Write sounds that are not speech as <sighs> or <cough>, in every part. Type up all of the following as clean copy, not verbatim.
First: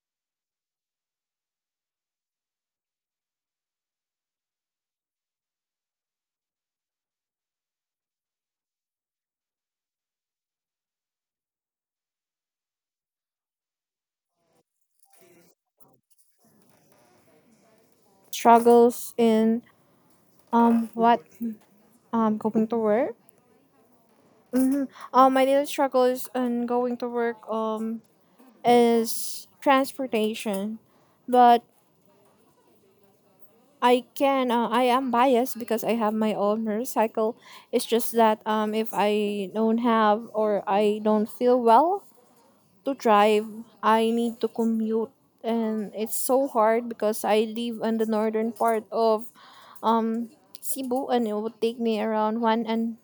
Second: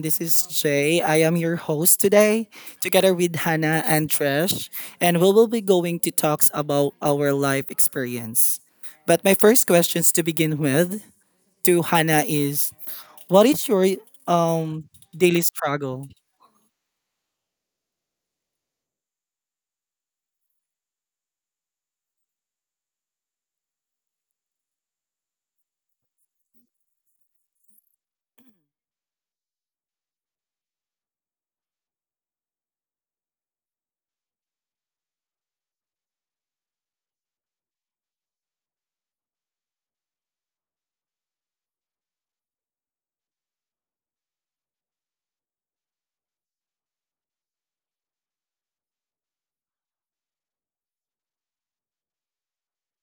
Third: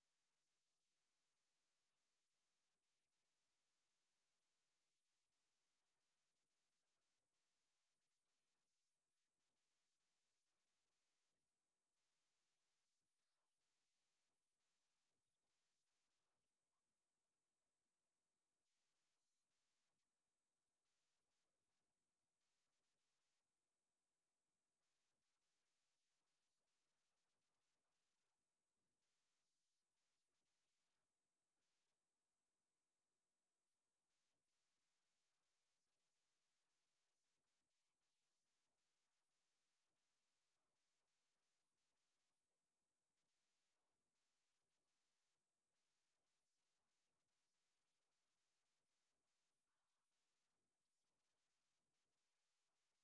This is Jay. I am your host today, together with Hannah and Trish, and we will be going to talks about our life experience. But my first questions to begin with to Hannah is, what is your um daily struggle? Struggles in what going to work. Mm-hmm. My daily struggles in going to work is transportation, but I can I am biased because I have my own motorcycle. It's just that if I don't have or I don't feel well to drive, I need to commute, and it's so hard because I live in the northern part of um Cebu, and it would take me around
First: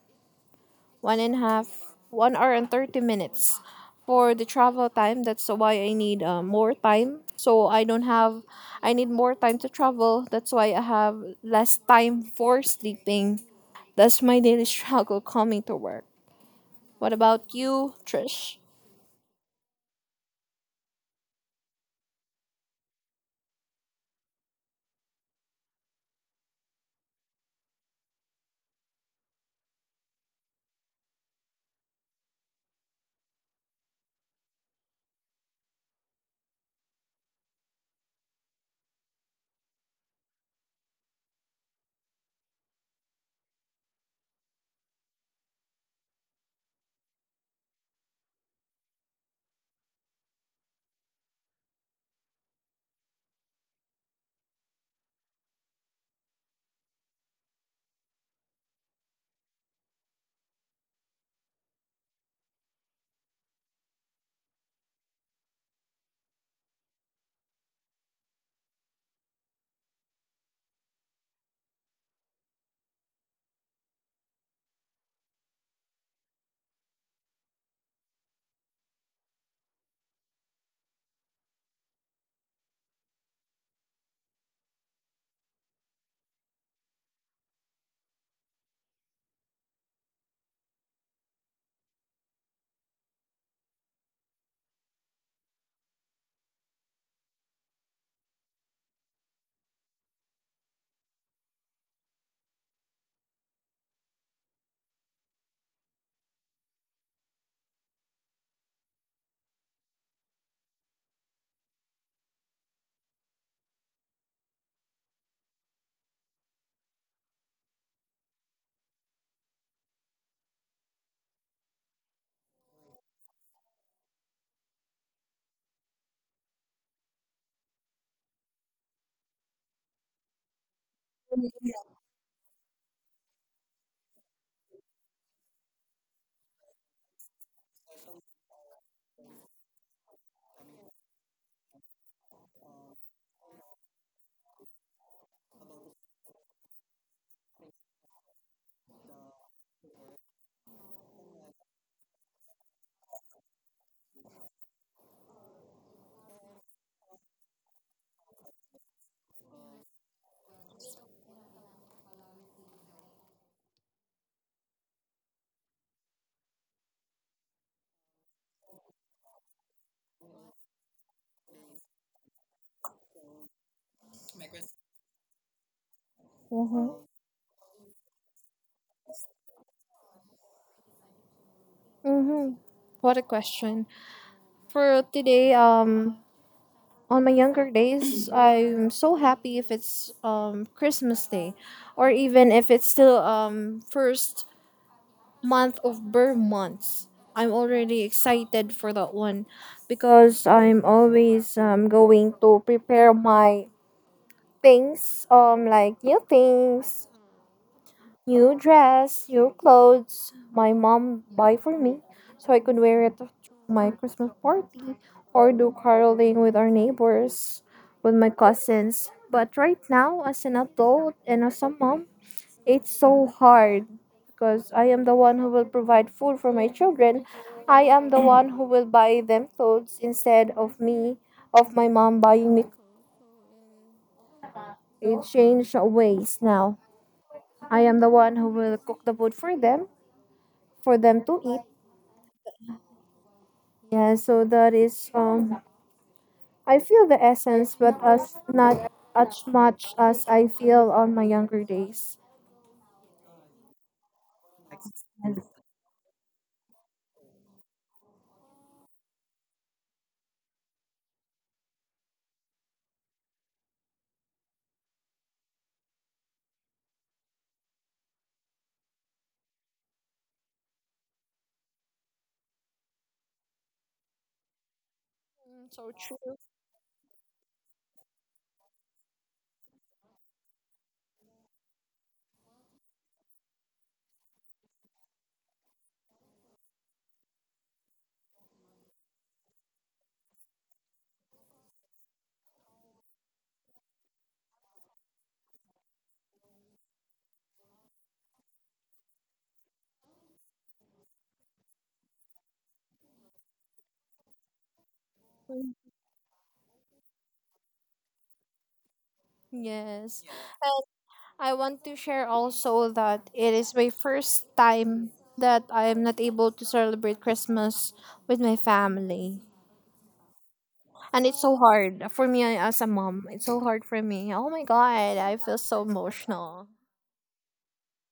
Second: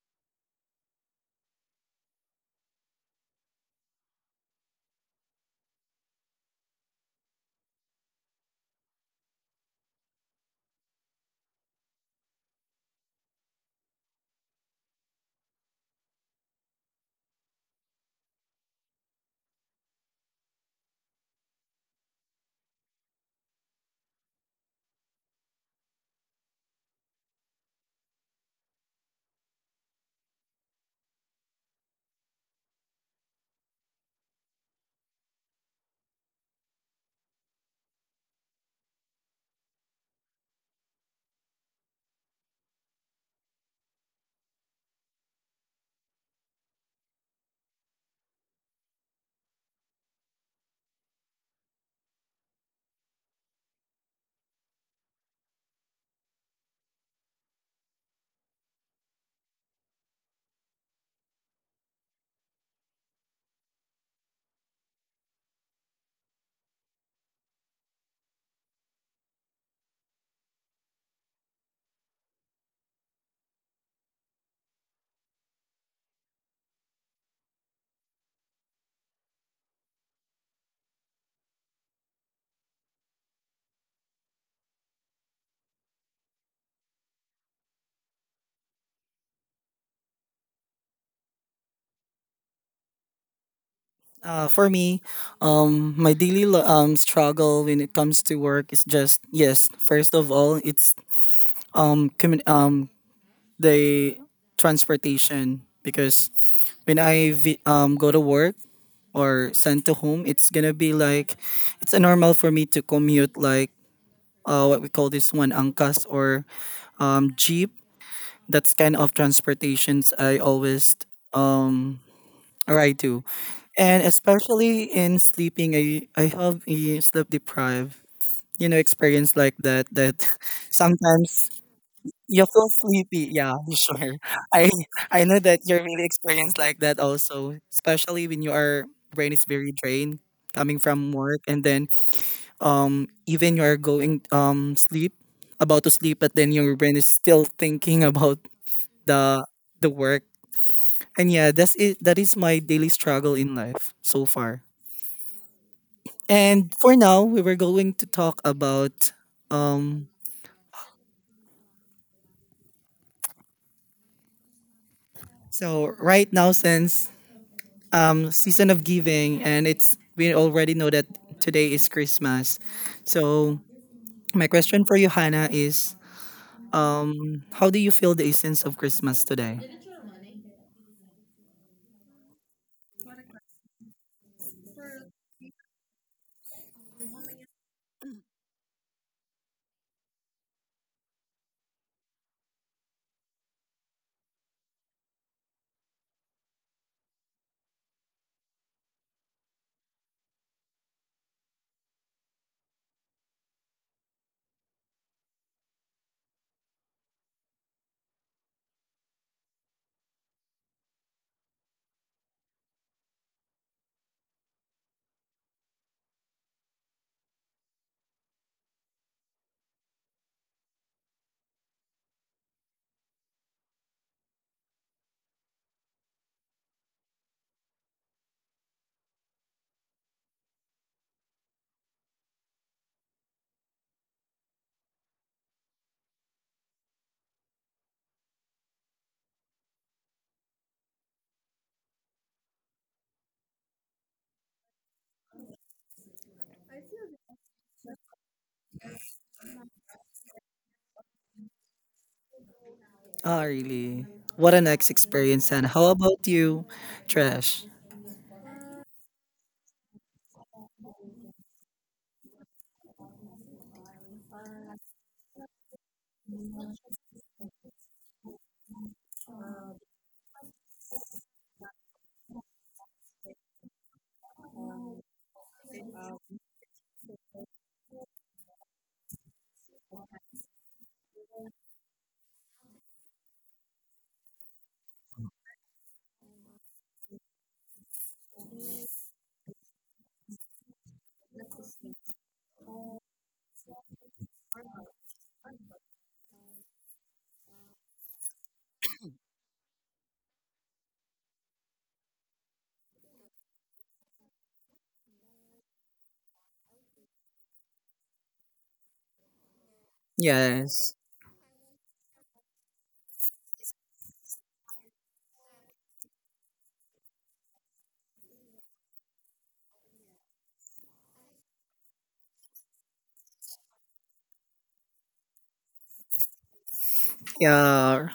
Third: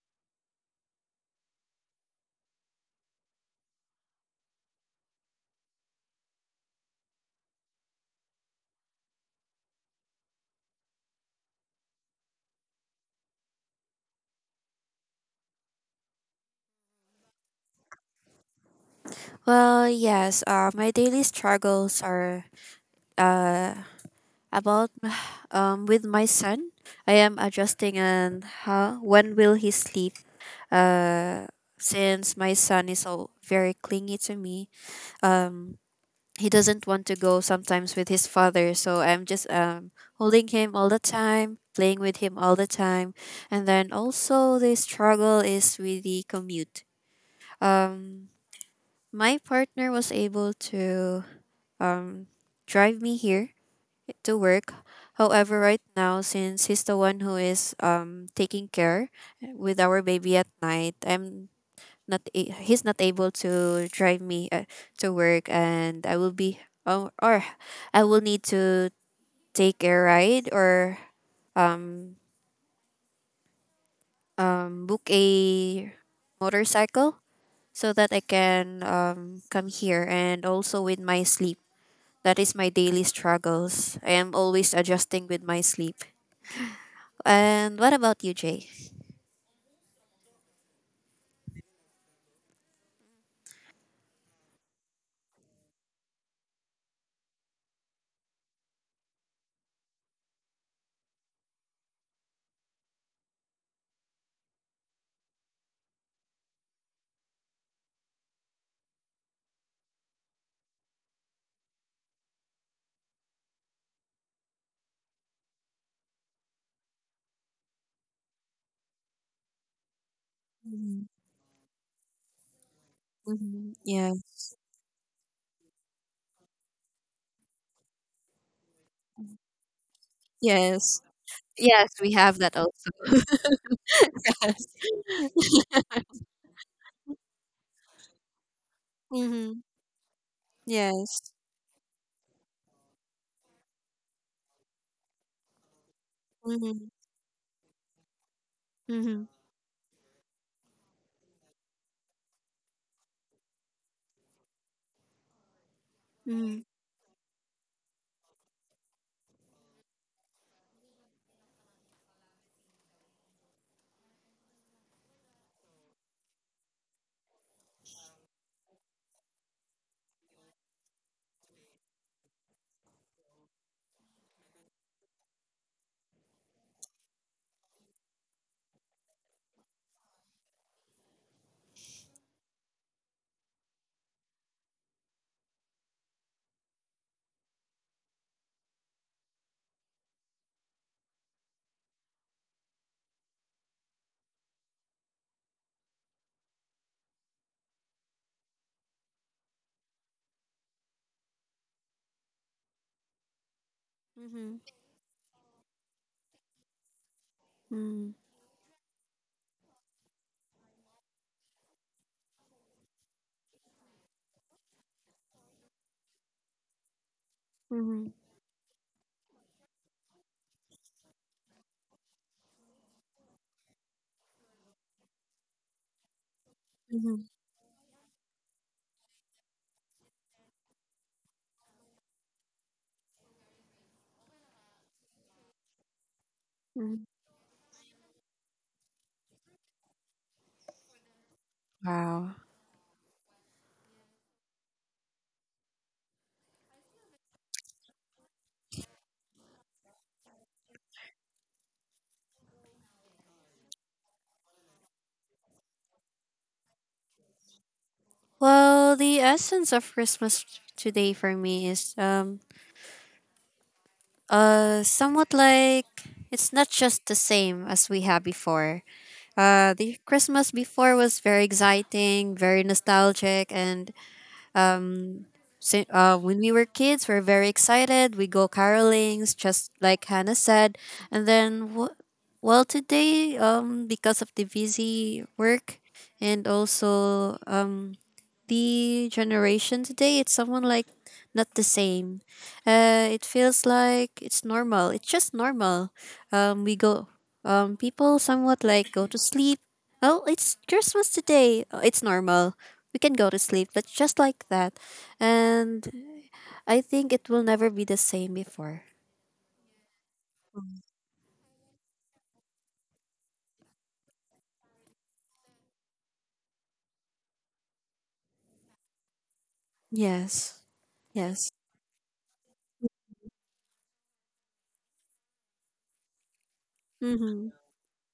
one and a half, 1 hour and 30 minutes for the travel time. That's why I need more time. So I don't have, I need more time to travel. That's why I have less time for sleeping. That's my daily <laughs> struggle coming to work. What about you, Trish? Well, yes. My daily struggles are uh about <sighs> with my son. I am adjusting and how when will he sleep? Uh, since my son is so very clingy to me. Um, he doesn't want to go sometimes with his father, so I'm just holding him all the time, playing with him all the time, and then also the struggle is with the commute. Um, my partner was able to um, drive me here to work. However, right now, since he's the one who is taking care with our baby at night, I'm not a- he's not able to drive me to work, and I will be or I will need to take a ride or um, book a motorcycle so that I can come here and also with my sleep. That is my daily struggles. I am always adjusting with my sleep. And what about you, Jay? For me, my daily struggle when it comes to work is just yes. First of all, it's um commu- um the transportation because when I go to work or sent to home, it's gonna be like it's a normal for me to commute like what we call this one angkas or jeep. That's kind of transportations I always Mm-hmm. um, ride to, and Yeah. especially in sleeping, I have a sleep deprived experience like that that <laughs> Yes. sometimes Yes, we have you that feel also. <laughs> sleepy, yeah, <laughs> sure. Yes. I I know that you're really experienced like that also, especially when you are brain is Mm-hmm. very drained coming from Yes. work and then even you are going sleep about to sleep but then your Mm-hmm. brain is still thinking about Mm-hmm. the the work. And yeah, that's it that is my daily struggle in life so far. Mm-hmm. And for now, we were going to talk about um so right now since season of giving, and it's we already know that today is Christmas. So my question for you, Hannah, is Mm-hmm. um, how do you feel the essence of Christmas today? Mm-hmm. What a question. For today, on my younger days, I'm so happy if it's Christmas Day, or even if it's still first month of Burr months. I'm already excited for that one because I'm always going to prepare my things, like new things, Mm-hmm. new dress, new clothes. My mom buy for me so I could wear it to my Christmas party or do caroling with our neighbors, Mm-hmm. with my cousins. But right now, as an adult and as a mom, it's so hard because I am the one who will provide food for my children. I am the <clears throat> one who will buy them clothes instead of me, of my mom buying me. It changed ways now. Mm-hmm. I am the one who will cook the food for them to eat. Wow. Yeah, so that is. I feel the essence, but as not as much as I feel on my younger days. Oh, really? What an ex experience, Hannah. How about you, Trash? Well, the essence of Christmas today for me is somewhat like it's not just the same as we had before. The Christmas before was very exciting, very nostalgic, and um, So true. when we were kids, we are very excited. We go carolings, just like Hannah said, and then w- well, today, because of the busy work and also the generation today, it's someone like not the same. It feels like it's normal. It's just normal. We go, people somewhat like go to sleep. Oh, it's Christmas today. Oh, it's normal. We can go to sleep, but just like that. And I think it will never be the same before. Yes. Yes. I want to share also that it is my first time that I am not able to celebrate Christmas with my family. Yes. And it's Yes. so hard for me as a mom. It's so hard for me. Oh my god, I feel so emotional. Mm-hmm. Yeah,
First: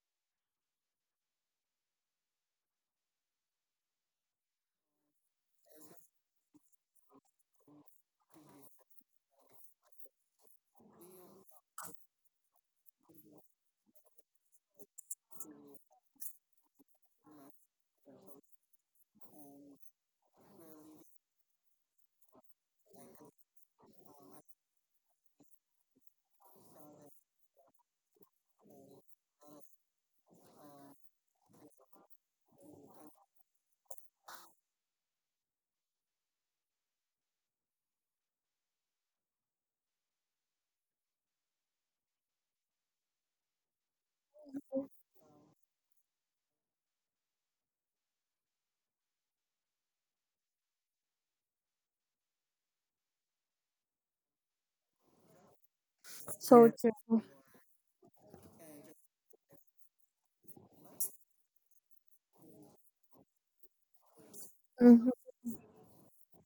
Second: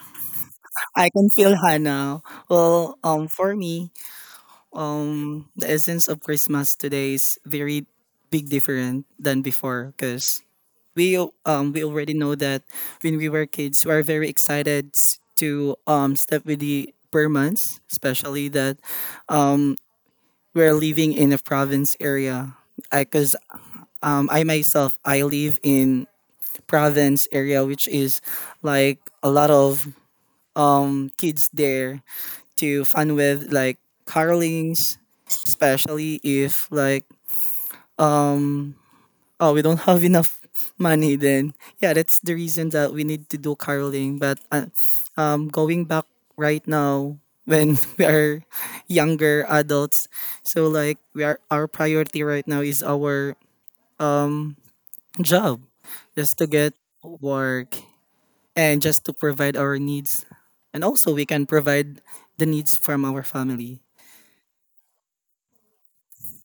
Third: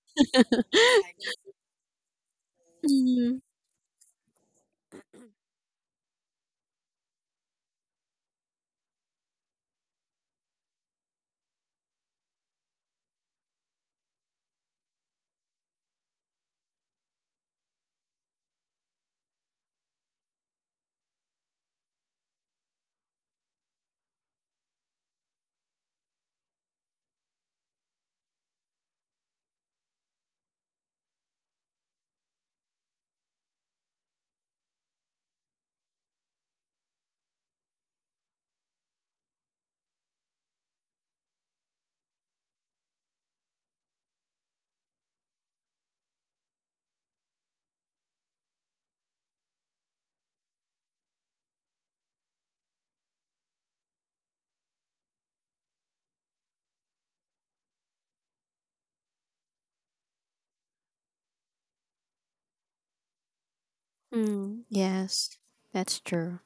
I <laughs> can feel Hannah. Well, Mm-hmm. for me, the essence of Christmas today is very big different than before because we already know that when we were kids, we are very excited to step with the Burmans, especially that um we're living in a province area. I cause I myself I live in province area which is like a lot of kids there to fun with like carlings especially if like um, oh we don't have <laughs> enough money then yeah that's the reason that we need to do caroling but going back right now when <laughs> we are younger adults so like we are our priority right now is our um job just to So get yeah, true. work and just to provide our needs and also we can provide the needs from our family Mm, Mhm. yes, that's true.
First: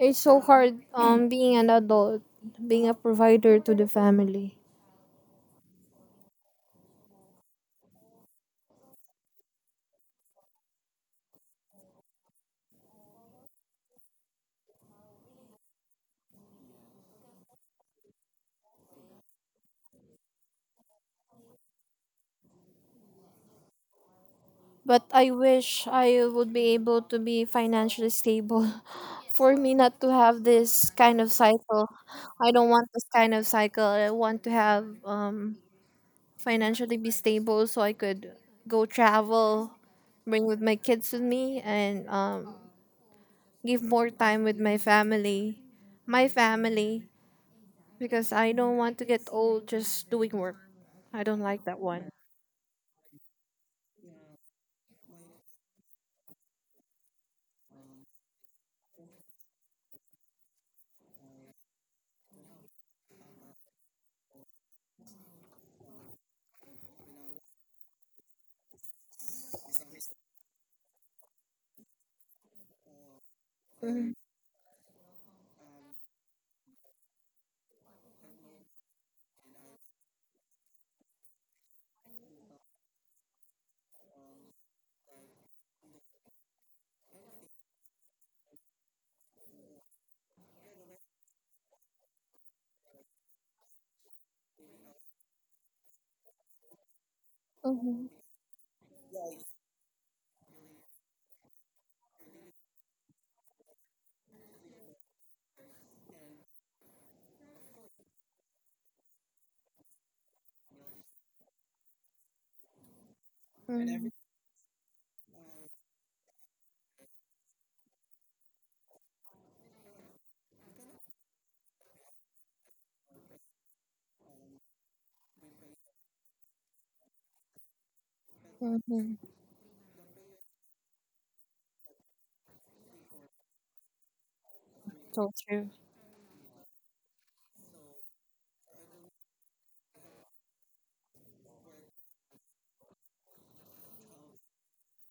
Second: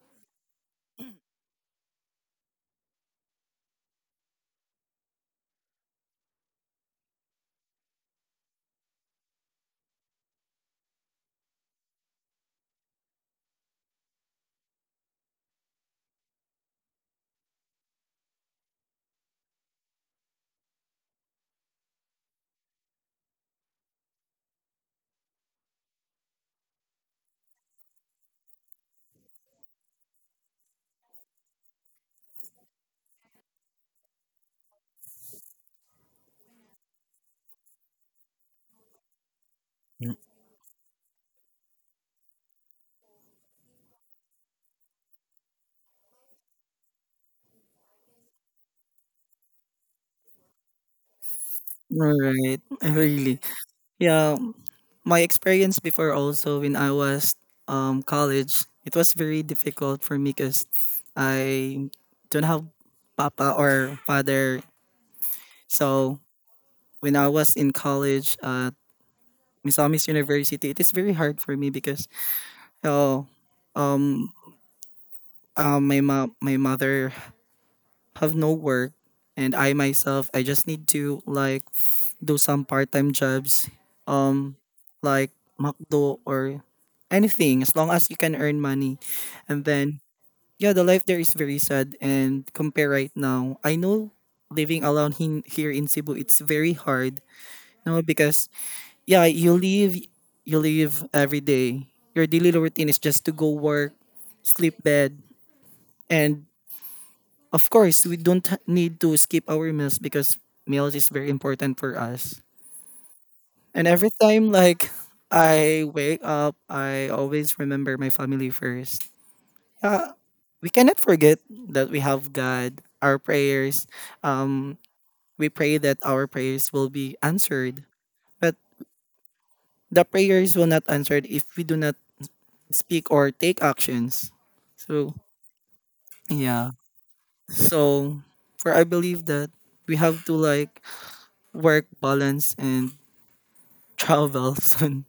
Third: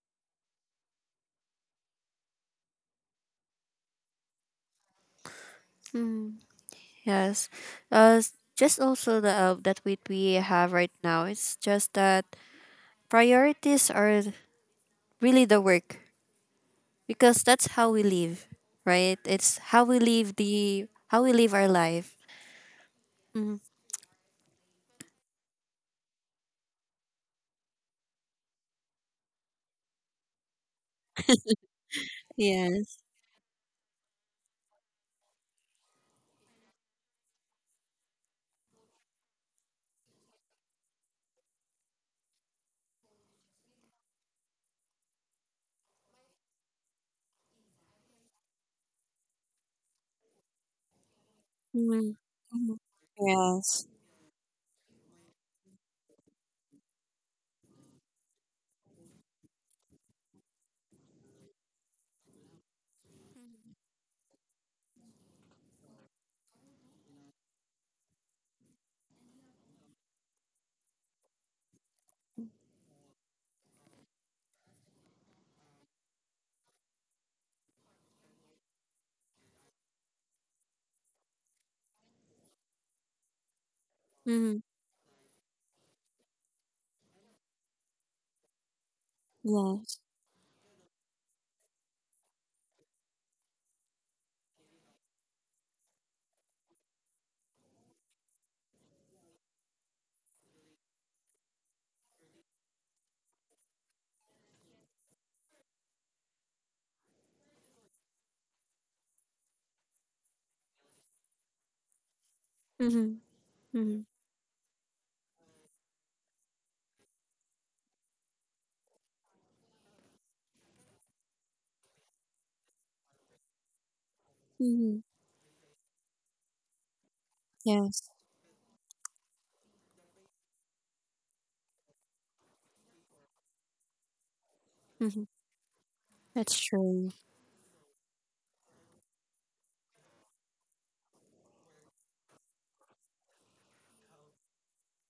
It's so hard being an adult, being a provider to the family. Yes. Just also the that what we have right now. It's just that priorities are really the work, because that's how we live, right? It's how we live our life. Mm-hmm. But I wish I would be able to be financially stable <laughs> for me not to have this kind of cycle. I don't want Yes. this kind of cycle. I want to have financially be stable so I could go travel, bring with my kids with me, and give more time with my family. My family, because I don't want to get old just doing work. I don't like that one. Mm-hmm. all right really Yes. yeah my experience before also when I was college, it was very difficult for me because I don't have papa or father. So when I was in college at Misamis University, it is very hard for me because oh Mm-hmm. um my mother have no work and I myself I just need to like do some part-time jobs, um, Mm-hmm. like McDo or anything, as long as you can earn money. And Yes. then, yeah, the life there is very sad. And compare right now, I know living alone in, here in Cebu, it's very hard. You know, because yeah, you live every day. Your daily routine is just to go work, sleep bed, and of course, we don't need to skip our meals because meals is very important for us. Mm-hmm. And Mm-hmm. every time like I wake up, I always remember my family first. Yeah, we cannot forget that we have God, our prayers. Um, Mm-hmm. we pray that our prayers will be answered, Yes. but Mm-hmm. the prayers will not answered if we do not speak or take actions. So Mm-hmm. So true. That's yeah. true. So for I believe that we have to like work balance and travel <laughs> soon.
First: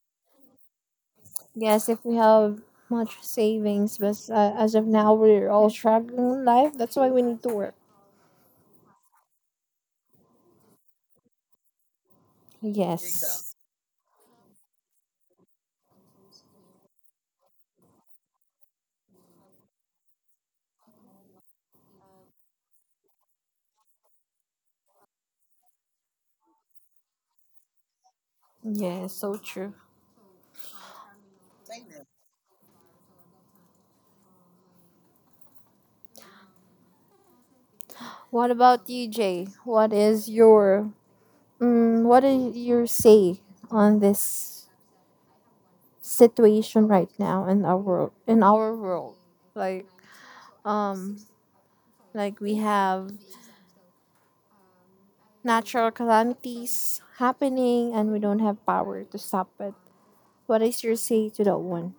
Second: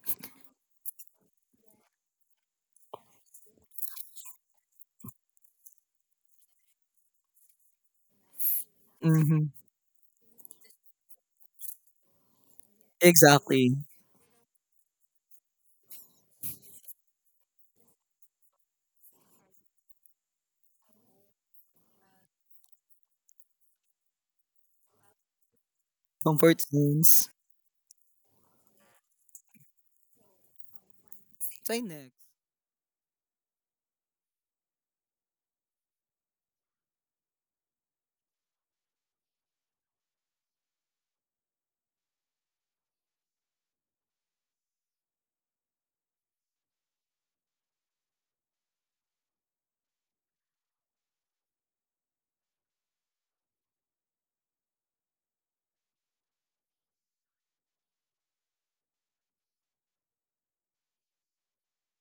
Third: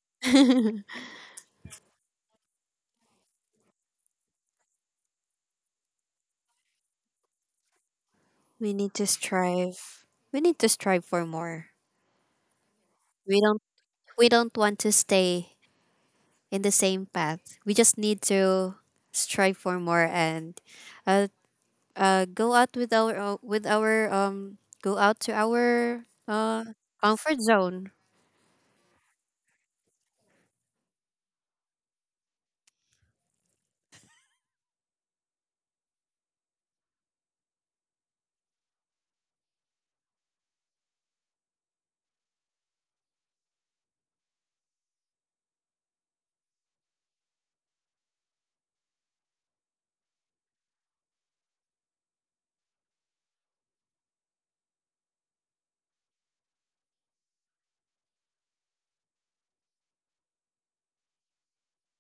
Yes, if we have much savings, but as of now, we're all struggling in life. That's why we need to work. We need to Hmm strive. We need to strive for more. We Yes. don't. Exactly. We don't want to stay in the same path. We just need to strive for more and uh, go out with our go out to our Comfort zones. comfort zone. Yes, so true. Say next. What about you, Jay? What is your what is your say on this situation right now in our world? In our world, like um, like we have natural calamities happening, and we don't have power to stop it. What is your say to that one?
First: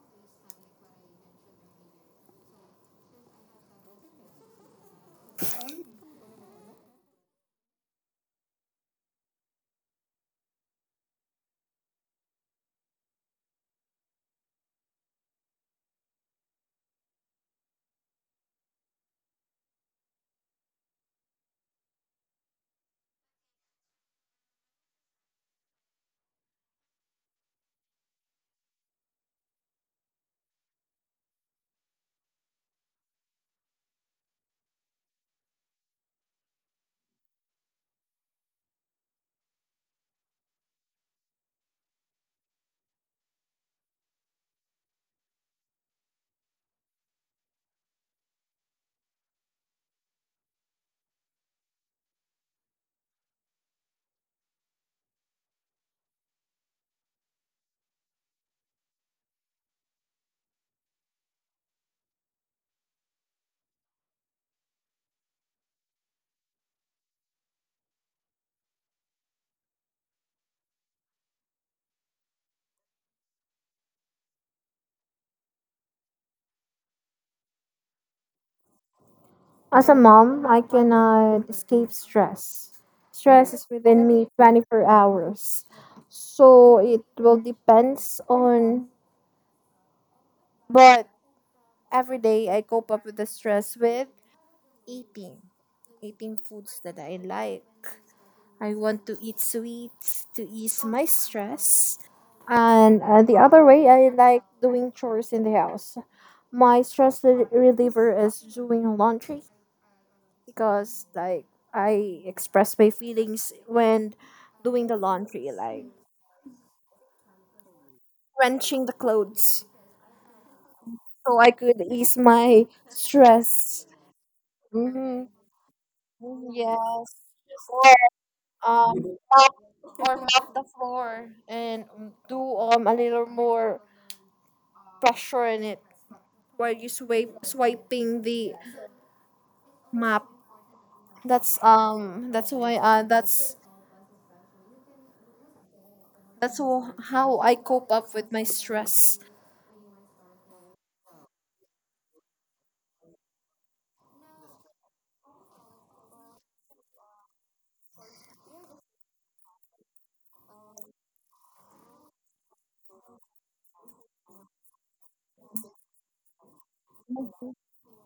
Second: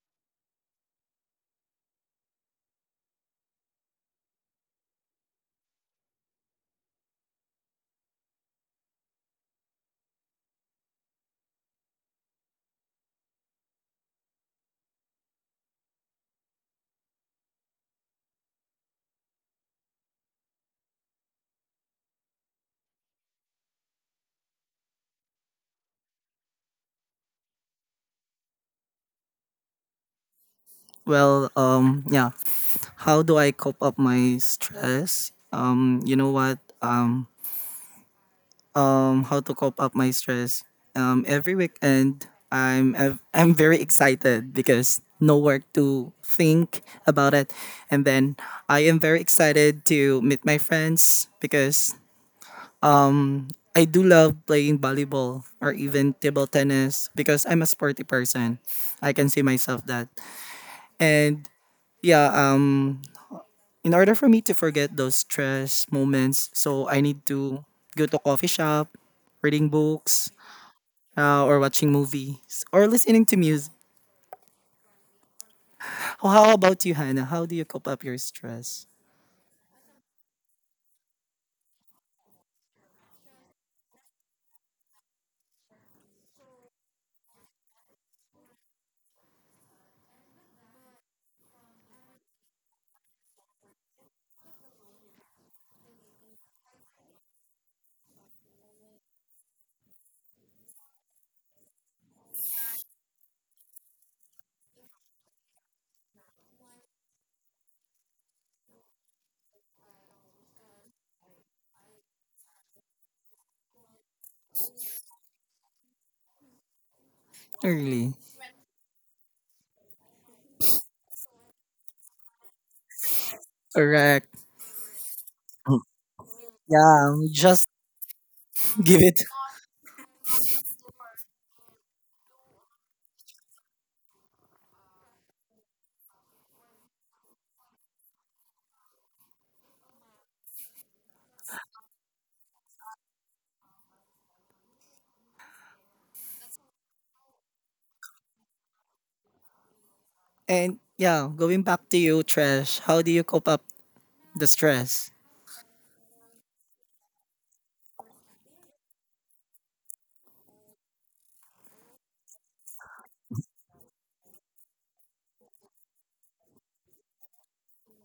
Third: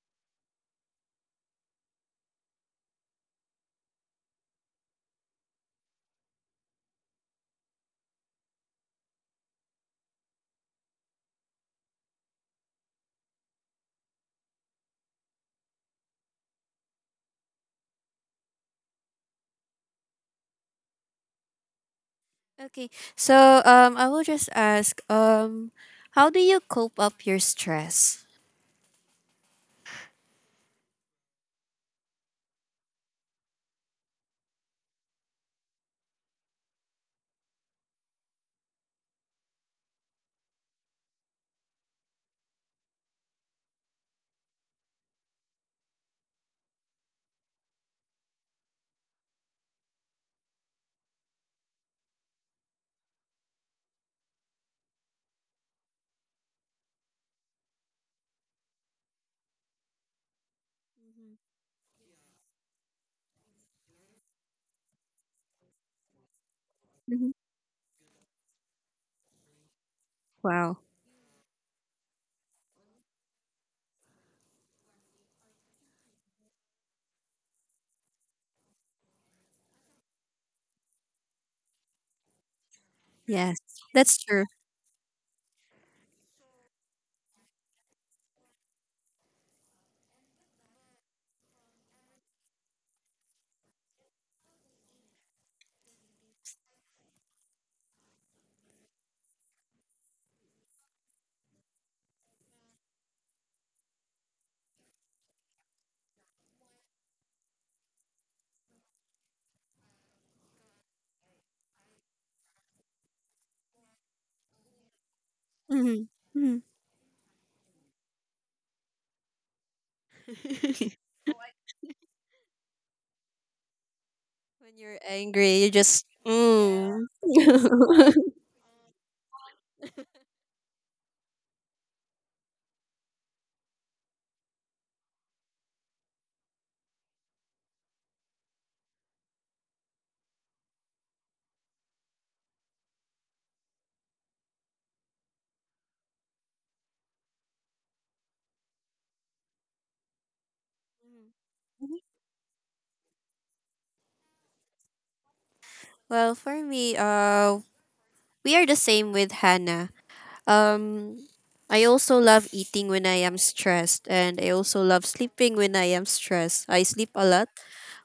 Okay. So I will just ask, how do you cope up your stress? Well, yeah. How do I cope up my stress? You know what? How to cope up my stress? Every weekend I'm very excited because no work to think about it, and then I am very excited to meet my friends because I do love playing volleyball or even table tennis because I'm a sporty person. I can see myself that, and yeah, in order for me to forget those stress moments, so I need Mhm. to go to coffee shop, reading books, Wow. Or watching movies, or listening to music. How about you, Hannah? How do you cope up your stress? As a mom, I cannot escape stress. Stress Yes. is within That's me true. 24 hours. So it will depends on, but every day I cope up with the stress with eating. Eating foods that I like. I want to eat sweets to ease my stress. And the other way, I like doing chores in the house. My reliever is doing laundry because, like, I express my feelings when doing the laundry, like Hmm. Hmm. Really? wrenching the clothes, so I could ease my stress. Correct. When you're hmm angry, you just mm. Yes, Yeah, just or <laughs> <laughs> um, give it. mop, or mop the floor and do a little more pressure in it while you swipe swiping the map. That's how I cope up with my stress. And yeah, going back to you, Trash. How do you cope up the stress? Well, for me, we are the same with Hannah. Um, I also love eating when I am stressed, and I also love sleeping when I am stressed. I sleep a lot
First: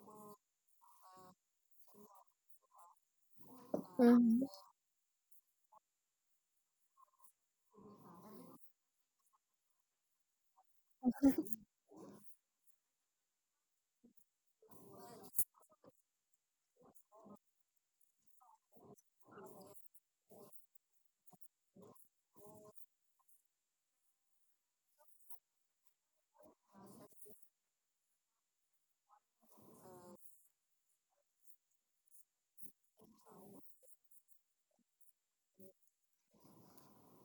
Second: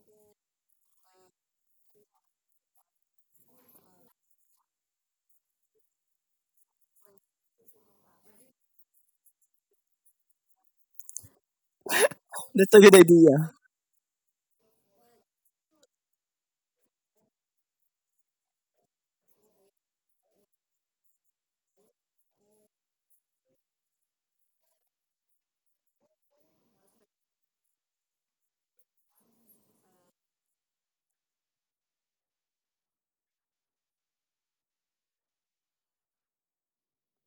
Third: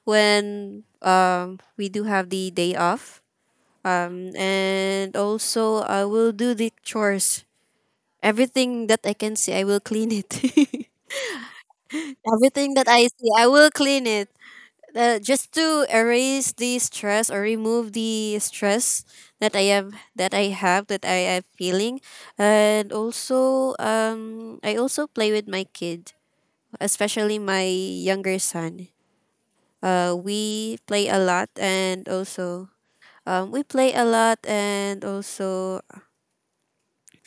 when we do have the day off. Mhm. And also, I will do the chores. Everything that I can see, I will clean it. <laughs> That's Everything a that good I see, I idea. will clean it, just to erase the stress or remove the stress that I am feeling, and also I also play with my kid, especially my younger son. We play a lot, and also um, we play a lot, and also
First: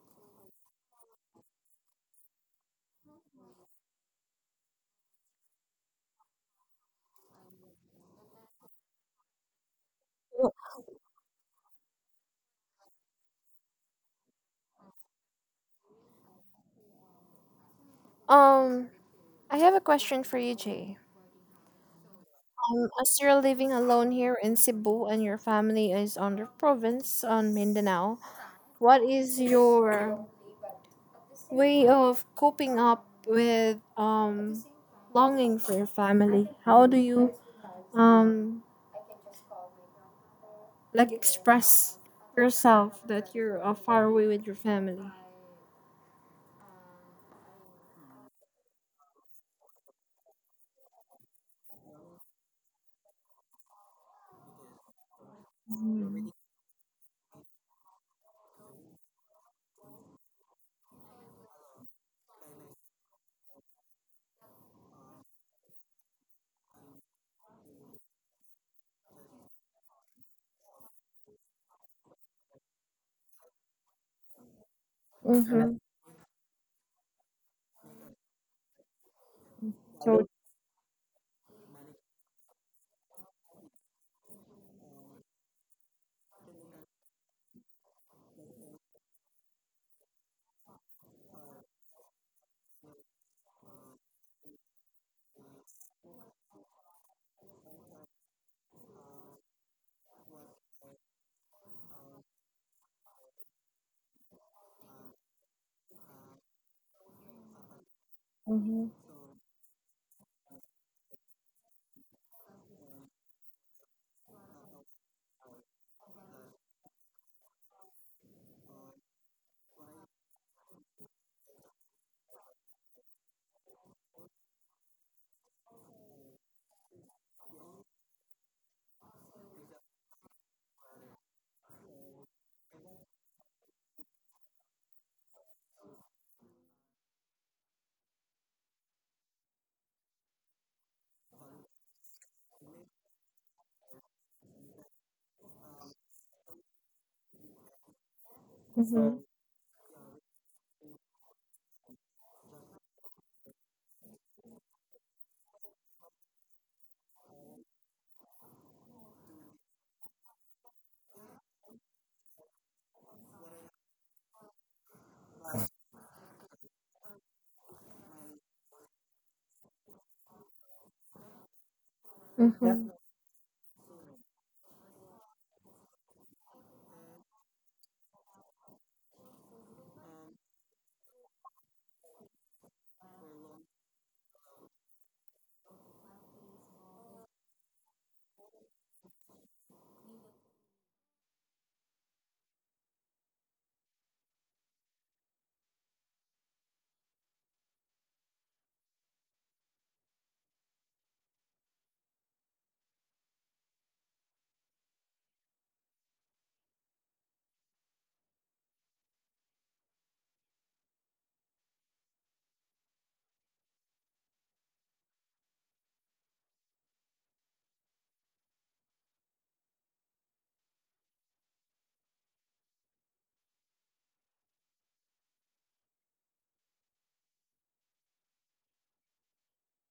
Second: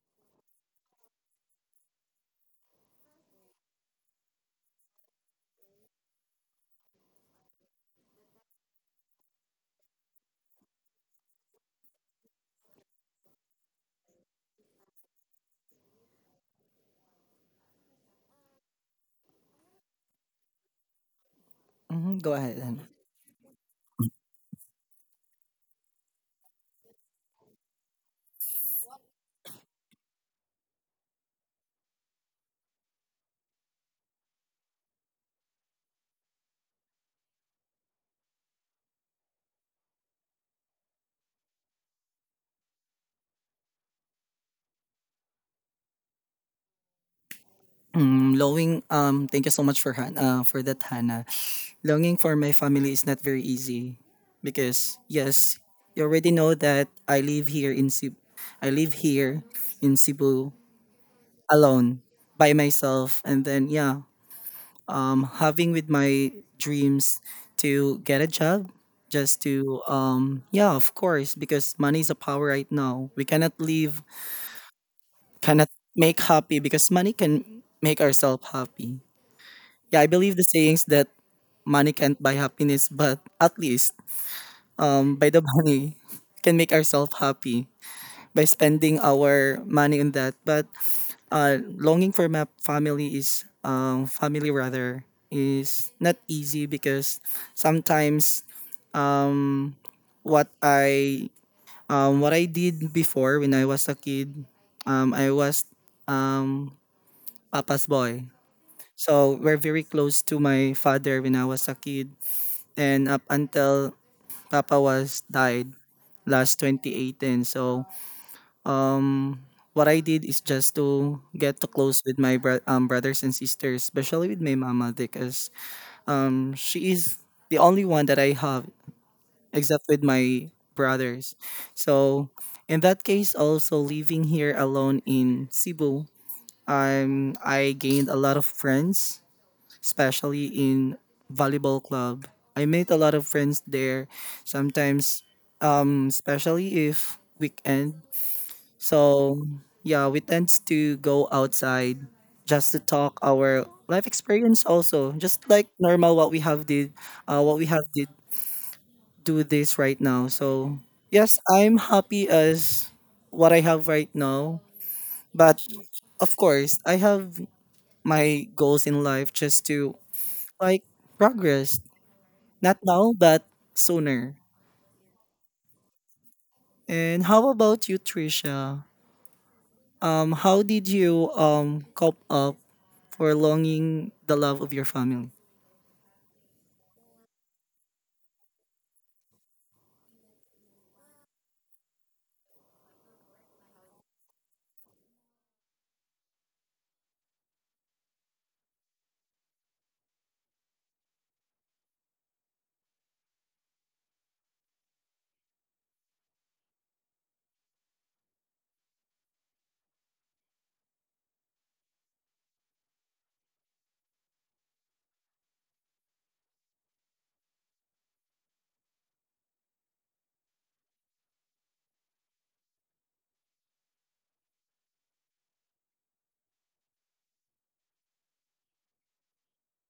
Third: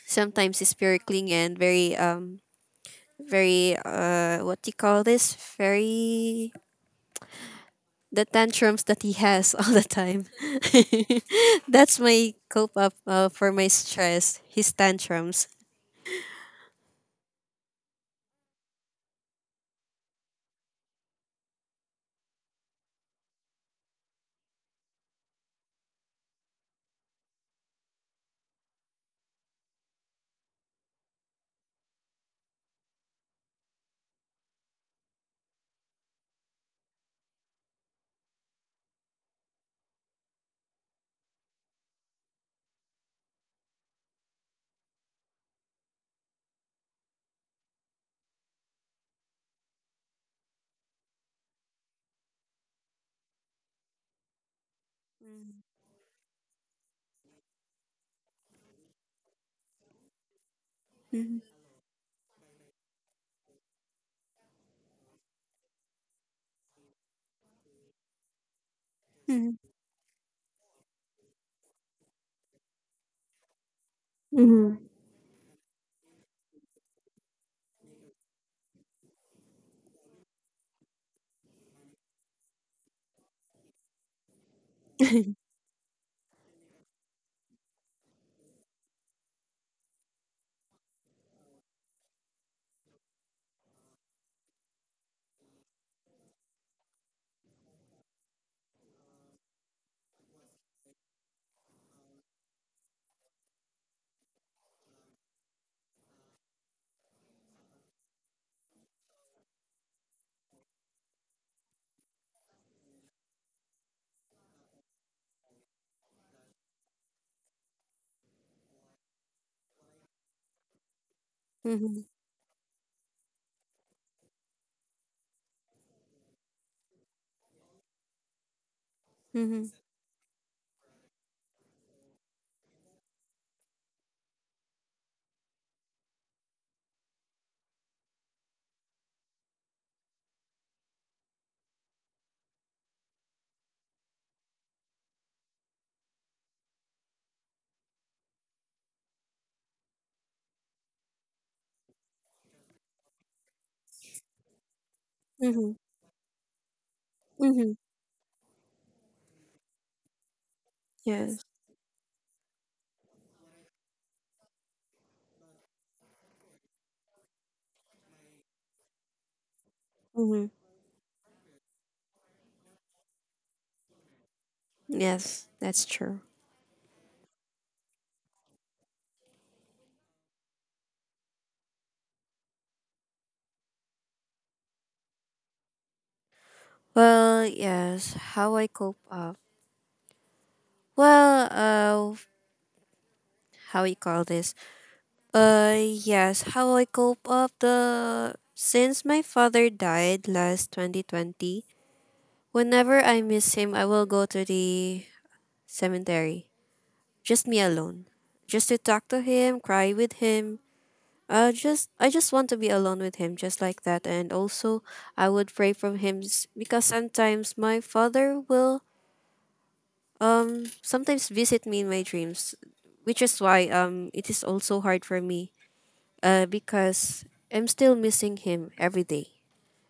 sometimes it's very sparkling and very what do you call this, very the tantrums that he has <laughs> all the time. <laughs> That's my cope up, for my stress. His tantrums. Um, I have a question for you, Jay. Hmm Go ahead. Hannah. As you're living alone here in Cebu and your family is on the province on Mindanao, what is your way of coping up with longing for your family? How do you um like express yourself that you're far away with your family? Mm, lowing. Thank you so much for for that, Hannah. Longing for my family is not very easy because yes, you already Mm-hmm. know that I live here in Cebu. I live here in Cebu Mhm. alone by myself and then yeah, having with my dreams to get a job just Mhm. to yeah, of course because money is a power right now. We cannot live Mm-hmm. Mhm. cannot make happy because money can make ourselves happy. Yeah, I So, believe the sayings that money can't buy happiness, but at least by the <laughs> money <laughs> can make ourselves happy by spending our money on that. But longing for my family is family rather is not easy because sometimes what I what I did before when I was a kid, I was um, Papa's boy. So we're very close to my father when I was a kid, and up until Papa was died last 2018. So um what I did is just to get to close Mhm. with my brothers and sisters, especially with my mama, because she is the only one that I have Mhm. except with my brothers. So in that case, also living here alone in Cebu, I gained a lot of friends, especially in volleyball club. I made a lot of friends there. Sometimes, especially if weekend mm-hmm. so yeah, we tend to go outside just to talk our life experience also, just like Mhm. normal what we have did, what we Mhm. have did do this right now. So yes, Yes. I'm happy as what I have right now, but of course I have my goals in life just to Mhm. like progress. Not Mm-hmm. now, but sooner. Yes, that's true. And how about you, Trisha? How did you cope up for longing the love of your family. Well, yes. How I cope up? Well, how we call this? Yes. How I cope up, the since my father died last 2020. Whenever I miss him, I will go to the cemetery. Just me alone. Just to talk to him, cry with him. Just I just want to be alone with him, just like that. And also, I would pray from him because sometimes my father will sometimes visit me in my dreams, which is why it is also hard for me. Because I'm still missing him every day.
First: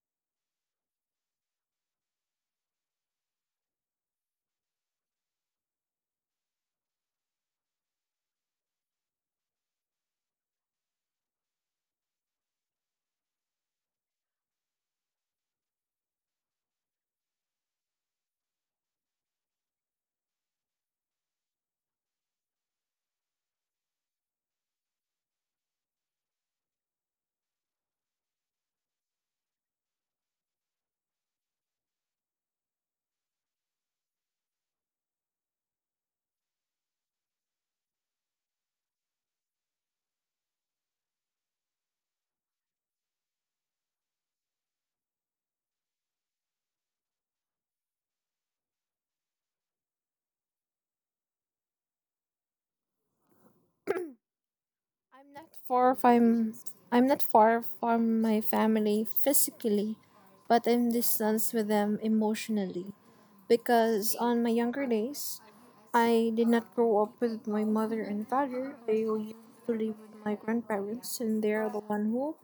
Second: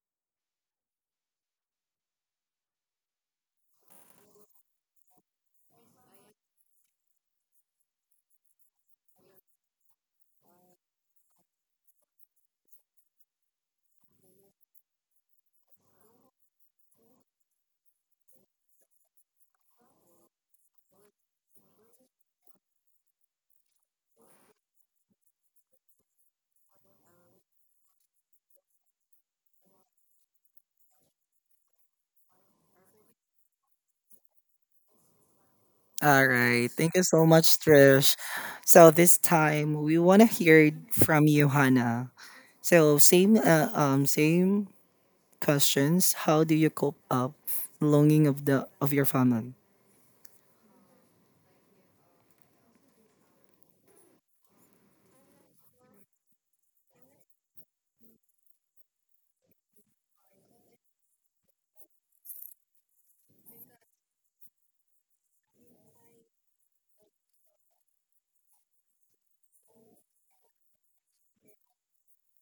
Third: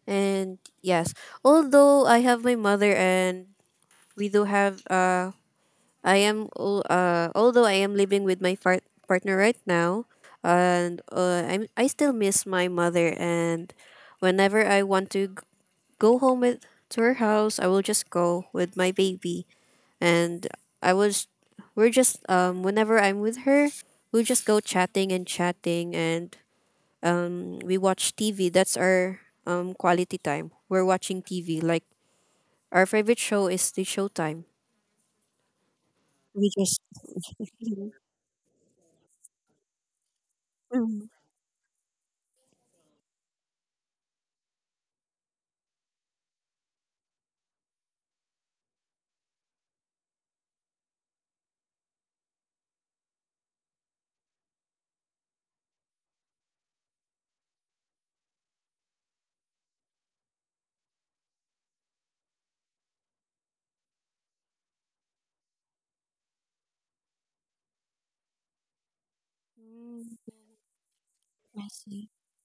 And yes, although I have my mother and we do have although I am living with my partner right now, and I still miss my mother. And whenever I want to go home with, to her house, I will just go with my baby. And I was, we're just, whenever I'm with her, we just go chatting and chatting, and we watch TV. That's our quality time. We're watching TV. Like, our favorite show is the Showtime. All We right. just. Thank you so much, Trish. So this time we want to hear <clears throat> from you, Hannah. So same, same questions. How do you cope up longing of the of your family? I'm not far from I'm not far from my family physically, but I'm distanced with them emotionally because on my younger days, I did not grow up with my mother and father. I used to live with Mm. my grandparents, and they I are the one see. who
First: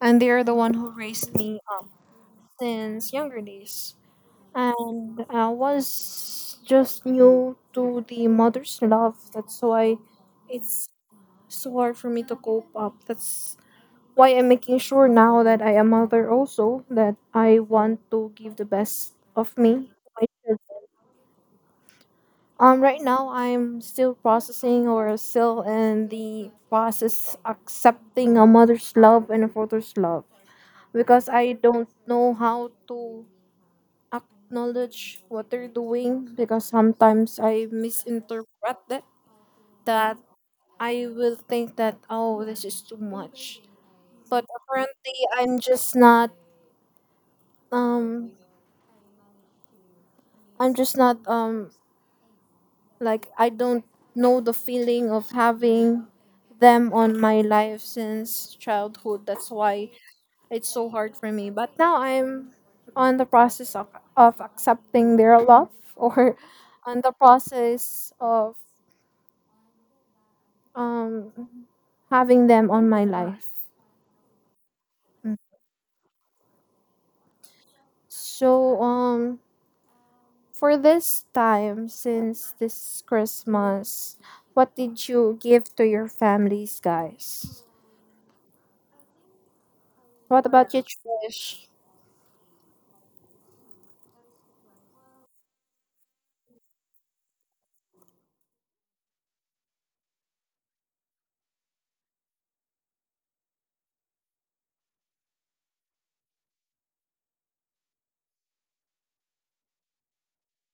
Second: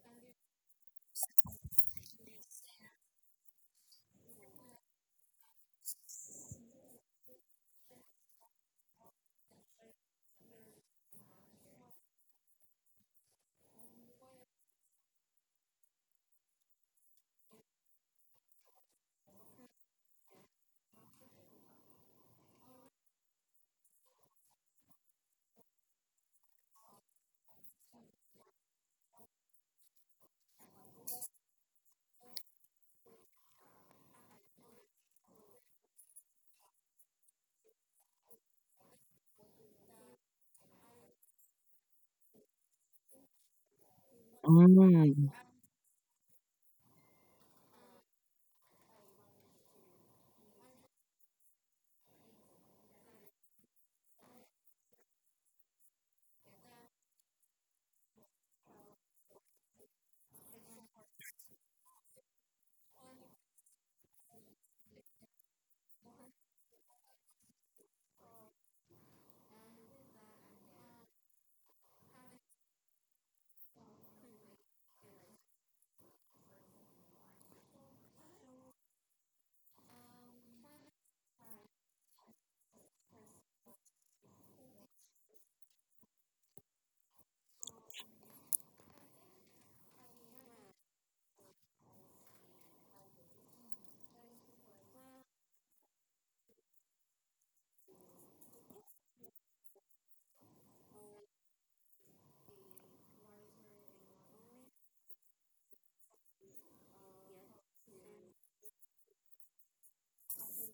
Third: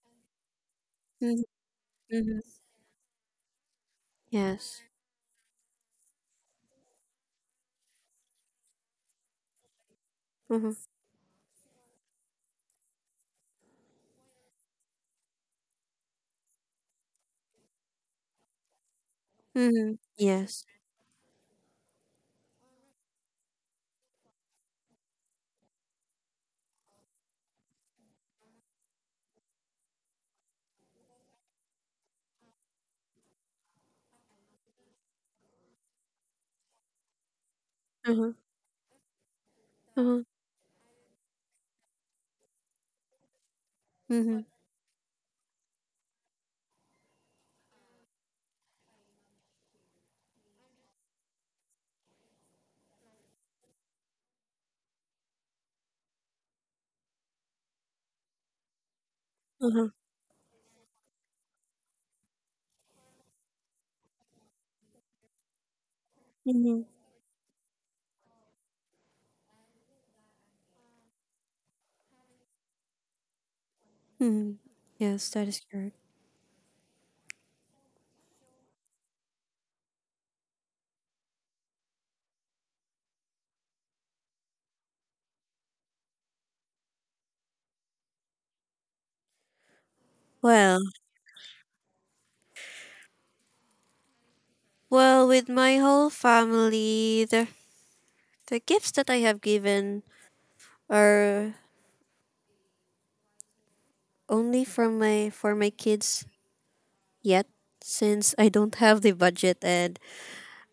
and they are the one who raised Mm-hmm. me up Mm-hmm. since younger days. Yes. And I was just new to the mother's love. That's why it's Mm-hmm. so hard for me to cope up. That's why I'm making sure now that I am mother also, that I want to give the best of me Mm-hmm. to my Yes. children. Right now I'm still processing or still in the process accepting a mother's love and a father's love because I don't know how to acknowledge what they're doing, because sometimes I Uh-huh. misinterpret it, that Uh-huh. I will think that, oh, this is too much, Mm-hmm. but apparently Mm, I'm just not um I'm just not like I don't know the feeling of having them on my life since childhood. That's Uh-huh. why it's so hard for me. But now I'm on the process of accepting their love <laughs> or Mm-hmm. on the process of um having them on my life. Mm-hmm. Yes, that is correct. So for this time, since this Christmas, what did you give to your families, guys? What about Well, you, Trish? well, with my whole family, the gifts that I have given are only from my for my kids yet, since I don't have the budget, and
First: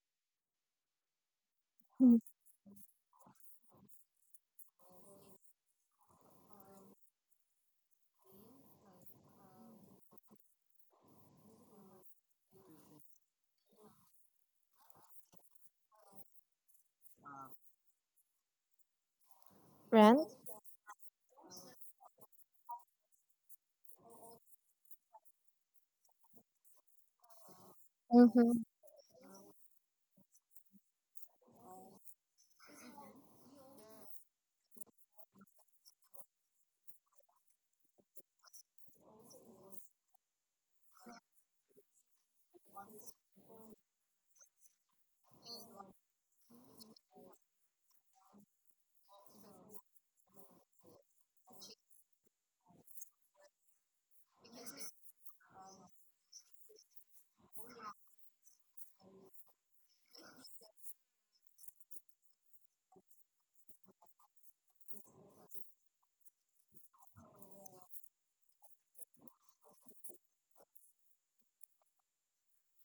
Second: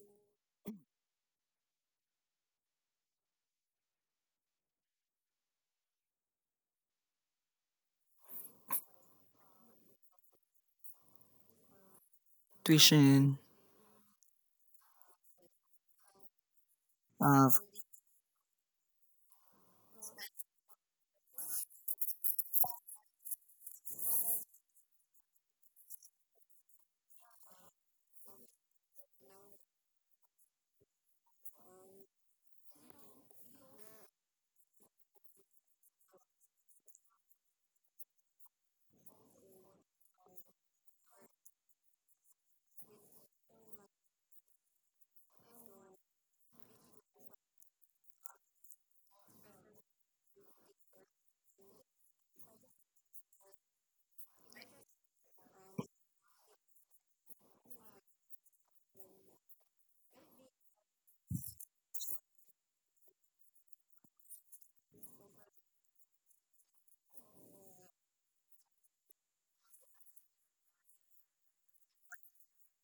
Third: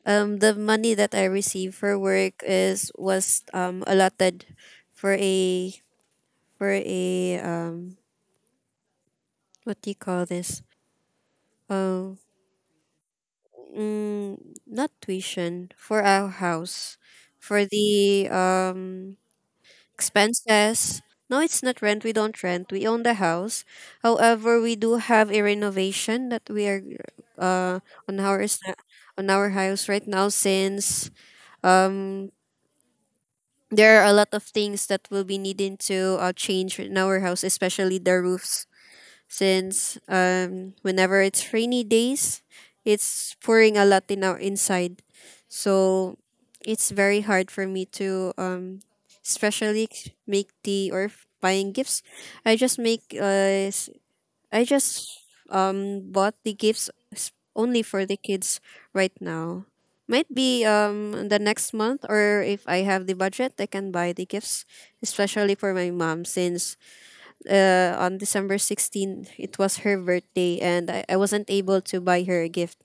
the money that I receive for Mm. work is was allotted for a for a what do you call this. Um, tuition. mm, not tuition, for our house, Uh, for the Rent? expenses. No, it's not rent. We don't rent. We own the house. However, we do have a renovation that we are uh on our s- Mm-hmm. on our house right now, since um there are a lot of things that will be needing to change in our house, especially the roofs, since whenever it's rainy days, it's pouring a lot in our inside. So it's very hard for me to especially make tea or buying gifts. I just make uh s- i just bought the gifts only for the kids right now. Might be the next month, or if I have the budget, I can buy the gifts, especially for my mom, since on December 16th, it was her birthday, and I wasn't able to buy her a gift.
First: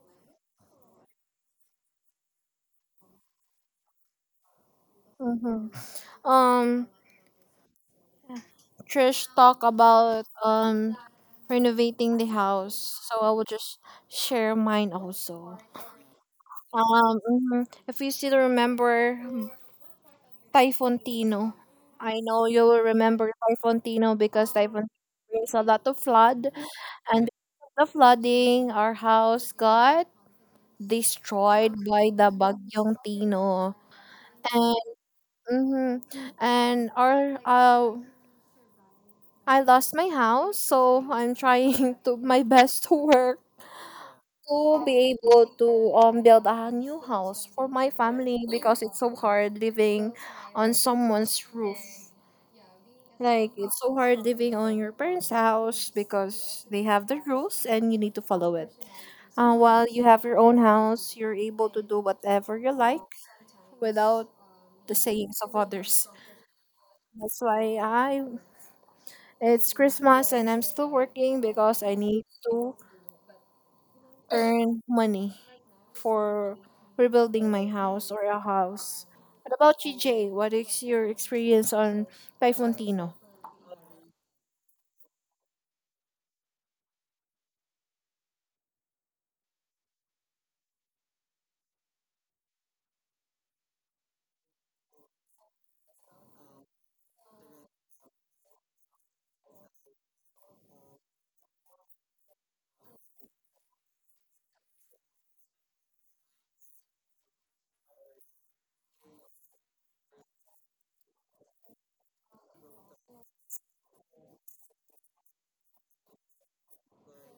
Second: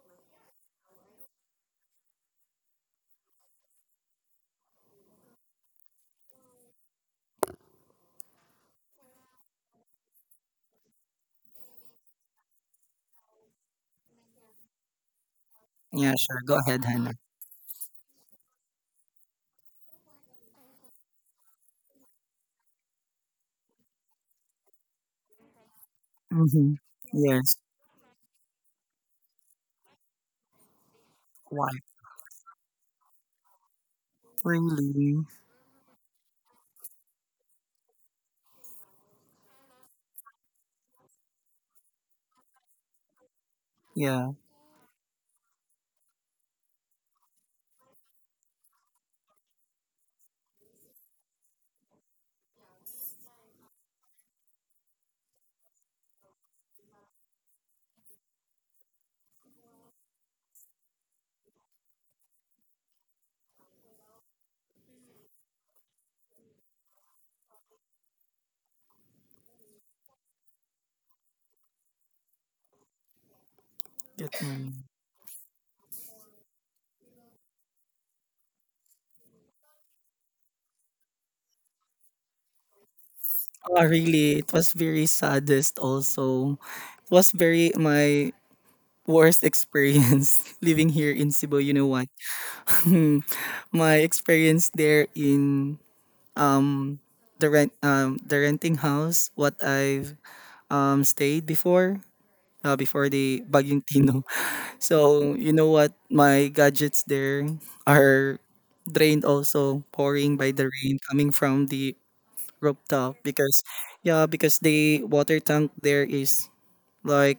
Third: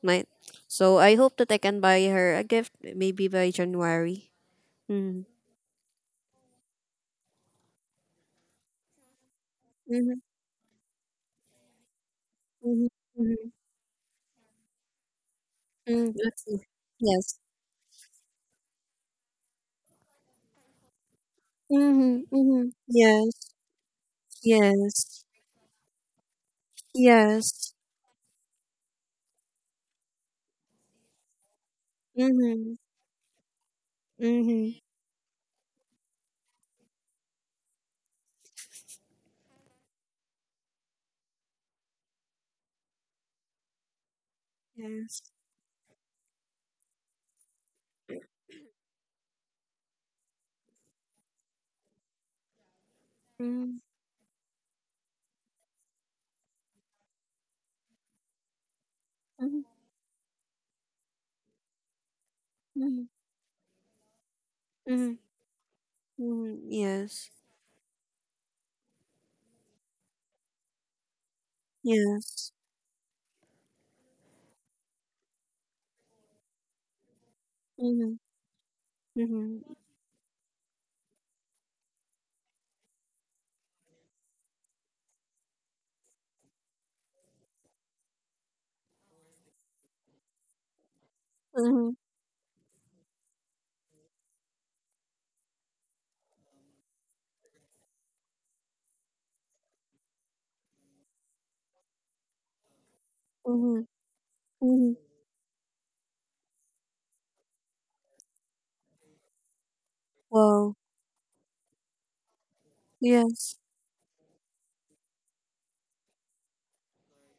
My, so I hope that I can buy her a gift maybe by January. Mm. Mm-hmm. Um, Trish talk Mm-hmm, about renovating the house. So I will mm-hmm, just share mine also. mm-hmm. yeah, sure. Go Okay. ahead, Hannah. Yes. mhm, if you still remember Typhoon Tino, I Mm-hmm, know you mm-hmm. will Yes. remember Typhoon Tino because Typhoon Yes. brings a lot of flood, Mm-hmm. and Yes. because Yes. of the flooding, our house got Why? destroyed by the Mm-hmm, Bagyong Tino. mm-hmm. Really? Mm-hmm. And our I lost my house, so I'm trying <laughs> to my best to work Yeah. to be Yes. able to build a new house for my family because it's so hard living on someone's roof. Like, Mm-hmm, it's so hard living on your parents' house because they have the rules and you need to follow it. While you have your own house, you're able to do whatever you like mm-hmm, without the mm-hmm. sayings of others. Yes. That's why I it's Christmas and I'm still working because I need Yes. to Get me. earn money for rebuilding my house Mm-hmm, or a house. What mm-hmm, about you, Jay? What is your experience on Typhoon Tino? Oh, really? It was very saddest. Also, it was very my Worst experience <laughs> living here in Cebu, you know mm-hmm, what? <laughs> My experience there in um the renting house what I've stayed before before the Bagyong Tino. <laughs> mm-hmm. So, you know what? My gadgets there are drained also pouring by the Wow. rain coming from the rooftop Yes. because yeah, because the water tank there is like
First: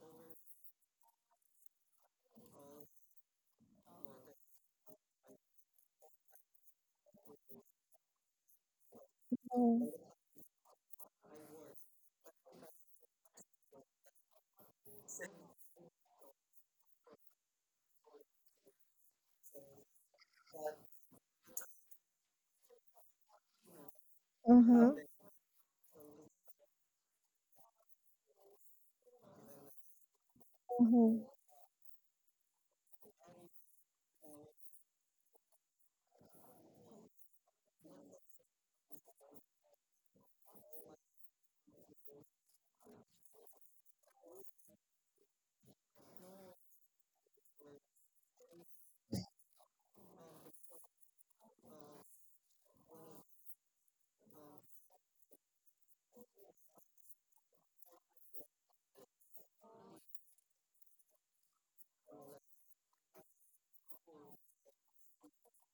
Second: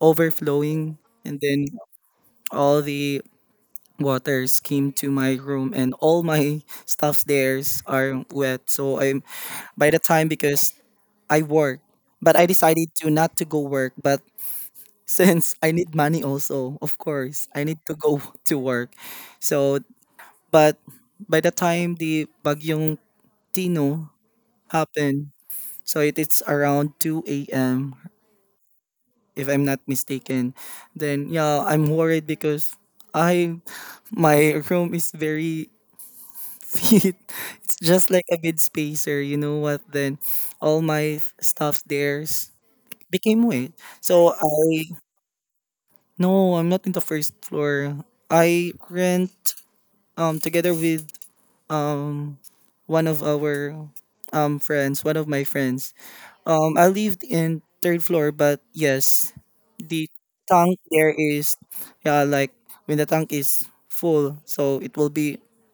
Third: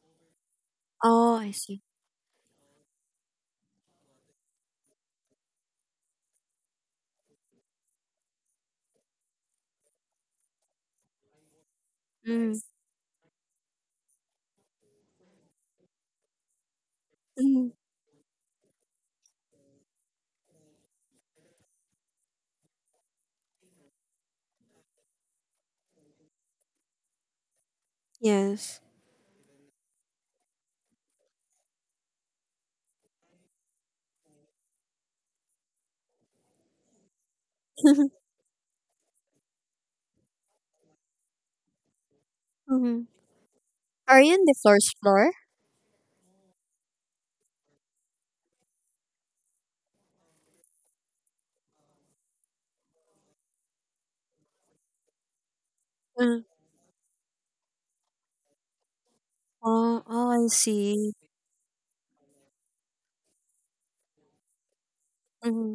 overflowing Oh, and I then see. all the waters came to my room and all my stuffs there are wet so I'm by the time because I work but I Mm. decided to not to go work but <laughs> since I need money also of course I Mm. need to go <laughs> to work so but by the time the bagyong tino Mm-hmm, happened so it, it's around 2 a.m Yes. if I'm not mistaken mm-hmm, then yeah I'm worried because I my <laughs> room is very <laughs> it's just like <laughs> a good spacer. You know what? Then all my stuff theirs Hmm. became weight. Are So you in the I first floor? no, I'm not in the first floor. I rent together with um one of our friends, one of my friends. Uh, I lived in third floor, but yes, oh, the oh, I tank there see. is yeah like when the tank is full, so it will be Mm-hmm.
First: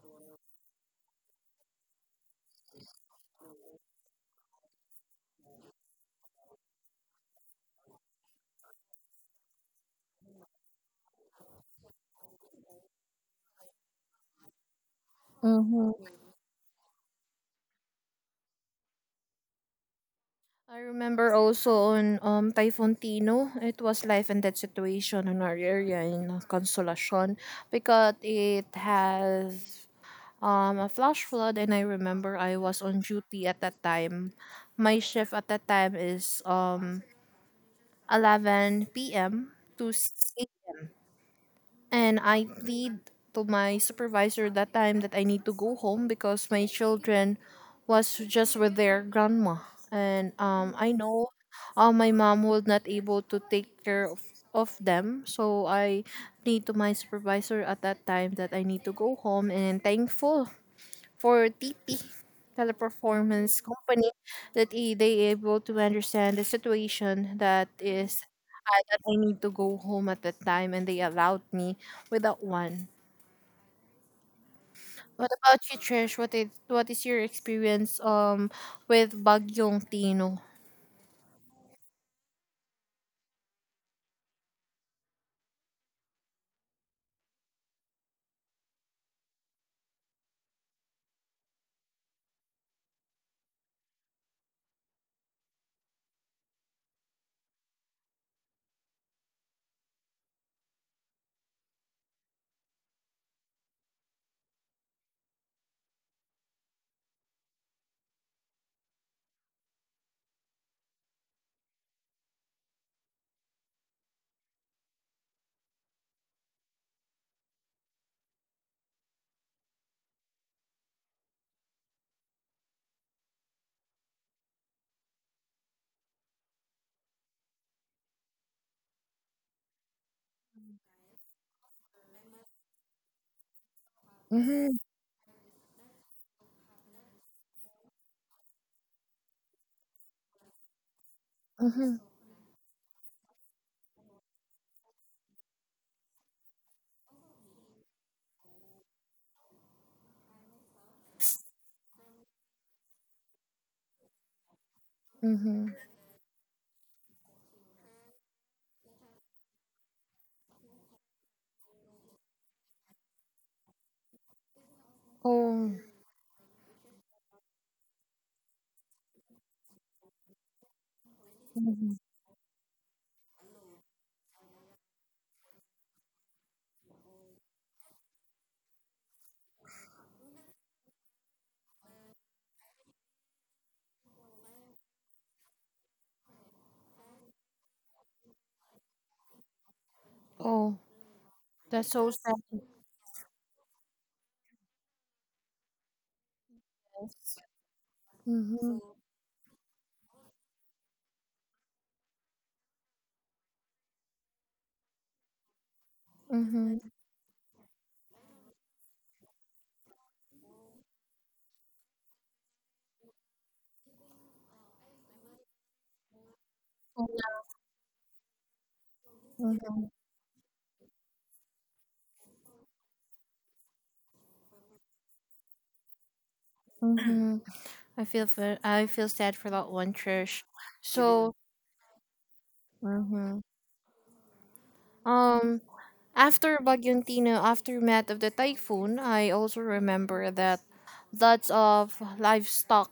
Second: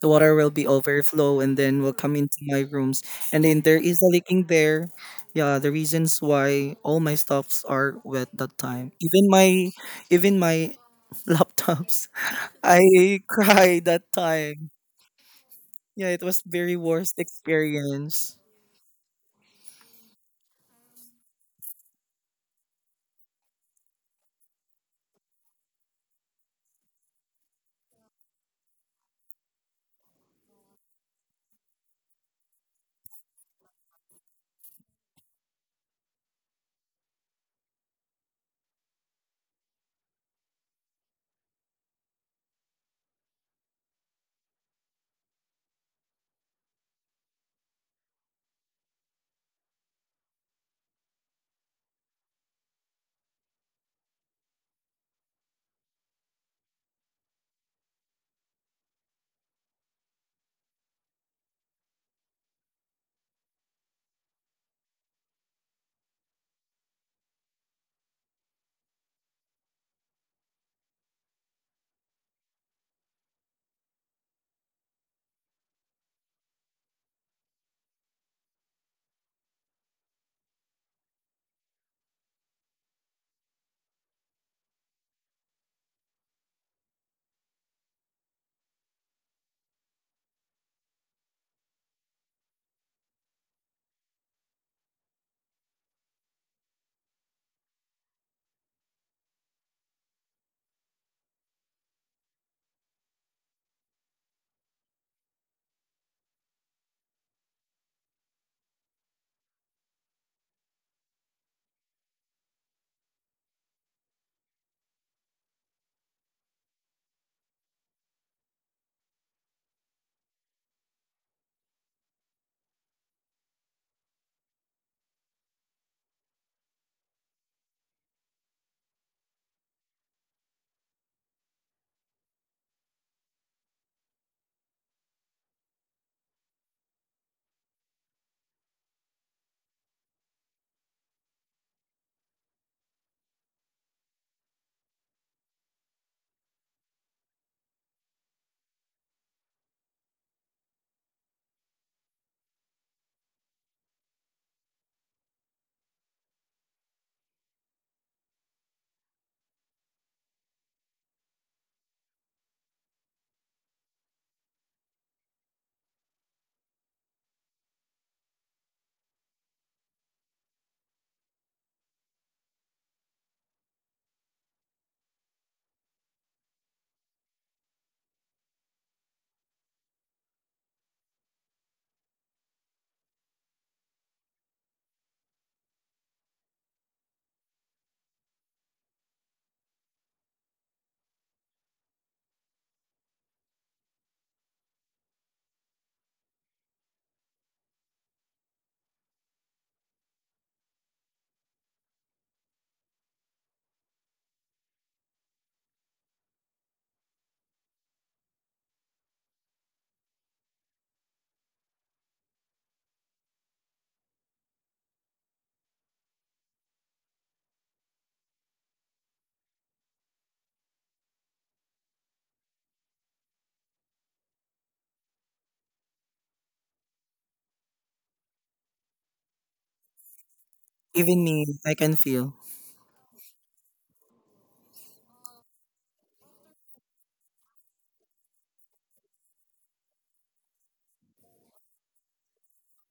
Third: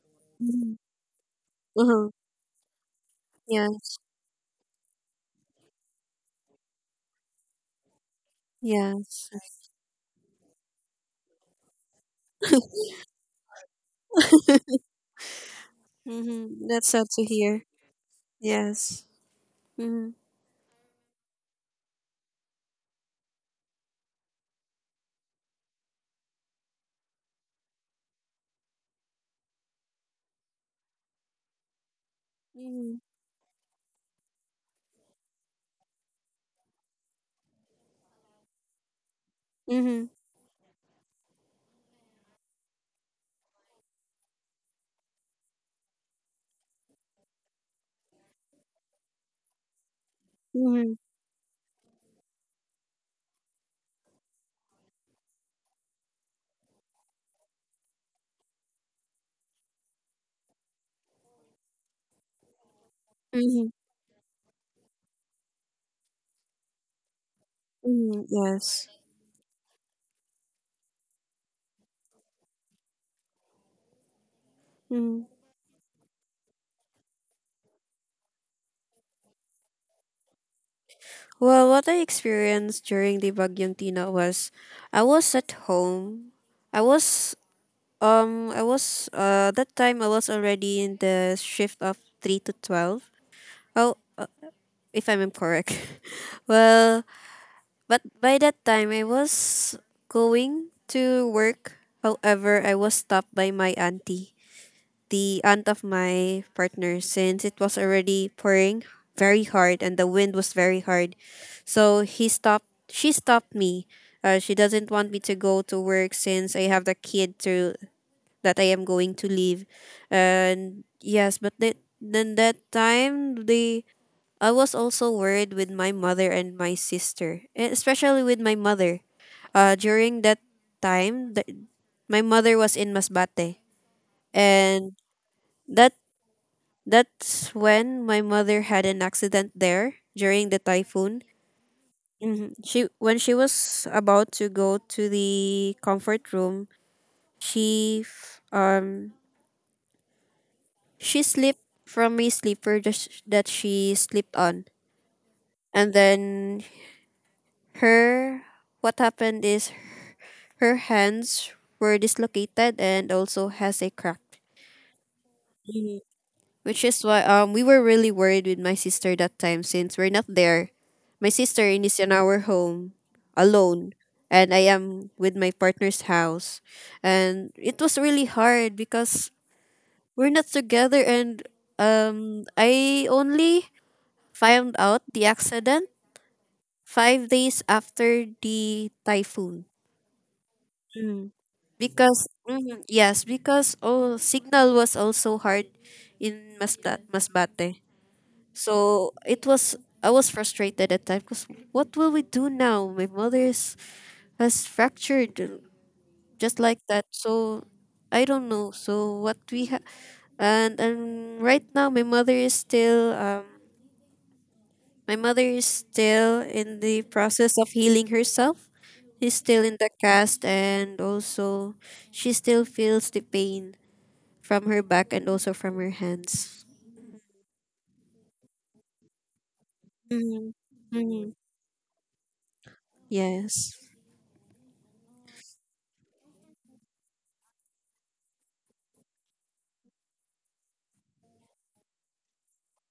the water will be Hmm. overflow and then will Uh-huh. come into my rooms and then there Yes. is a leaking there yeah the reasons why all my stuffs are wet that time Yes. Even my <laughs> laptops I cried that time <laughs> yeah mm-hmm. it was Mm-hmm. very That's sad worst to hear. experience Yes. Mm-hmm. I remember also on Typhoon Tino, it was life and death situation in our area in Consolacion because it has a flash flood, and I remember I was Mm-hmm. on duty at that time. My shift at that time is 11 p.m. to Mm-hmm. 6 a.m. And I plead to my supervisor that time that I need to go home because my children was just with their grandma. And I Mm-hmm. know my mom was not able to take care of them. So I plead to my supervisor at that time that I need to go home, and thankful for TP, teleperformance Mm-hmm. company, that they able to understand the situation, that Mm-hmm. is Yes. that I need to go home at that time, and they allowed me without one. Mm-hmm. What about you, Trish? What is your experience with Bagyong Tino? Well, what I experienced during the Bagyong Tina was I was at home. I was I was that time I was already in the shift of three to twelve. Oh, if I'm correct. <laughs> Well, but by that time I was going to work. However, I was stopped by my auntie, the aunt of my partner, since it was already pouring very hard and the wind was very hard. So he stopped. She stopped me. She doesn't want me to go to work since I have the kid to that I am going to leave. And yes, but then that time they I was also worried with my mother and my sister, especially with my mother. During that time, my mother was in Masbate, Mm-hmm, and that that's when my mother had an accident there during the typhoon. mm-hmm, Hmm. She when she was about to go to the comfort room, she f- um she slipped from a sleeper that that she slipped on. mm-hmm. And then her what happened is her hands were dislocated and also has a crack. Oh, Which is why we were really worried with my sister that time since we're not there. My sister mm-hmm. is in our home alone and I am with my partner's house. And it was really hard because we're not together, and I only found out the accident 5 days after the typhoon. Oh, Mm. that's so Because sad. mhm, yes, because oh signal was also hard in Masbate, Masbate. Mm-hmm, So it was, I was frustrated at time because what will we do now, my mother is has fractured, just like mm-hmm, that. So I don't know so what we have. And right now my mother is still my mother is still in the process of healing herself. She's still in mm-hmm, the cast, and also she still feels the pain from her back and also from her hands. mm-hmm. I feel sad for that one, Trish. Mm-hmm. Mm-hmm. even Mm-hmm. So, me I can feel mhm, Yes. um, after Bagyontina, aftermath of the typhoon, I also remember that lots of livestock,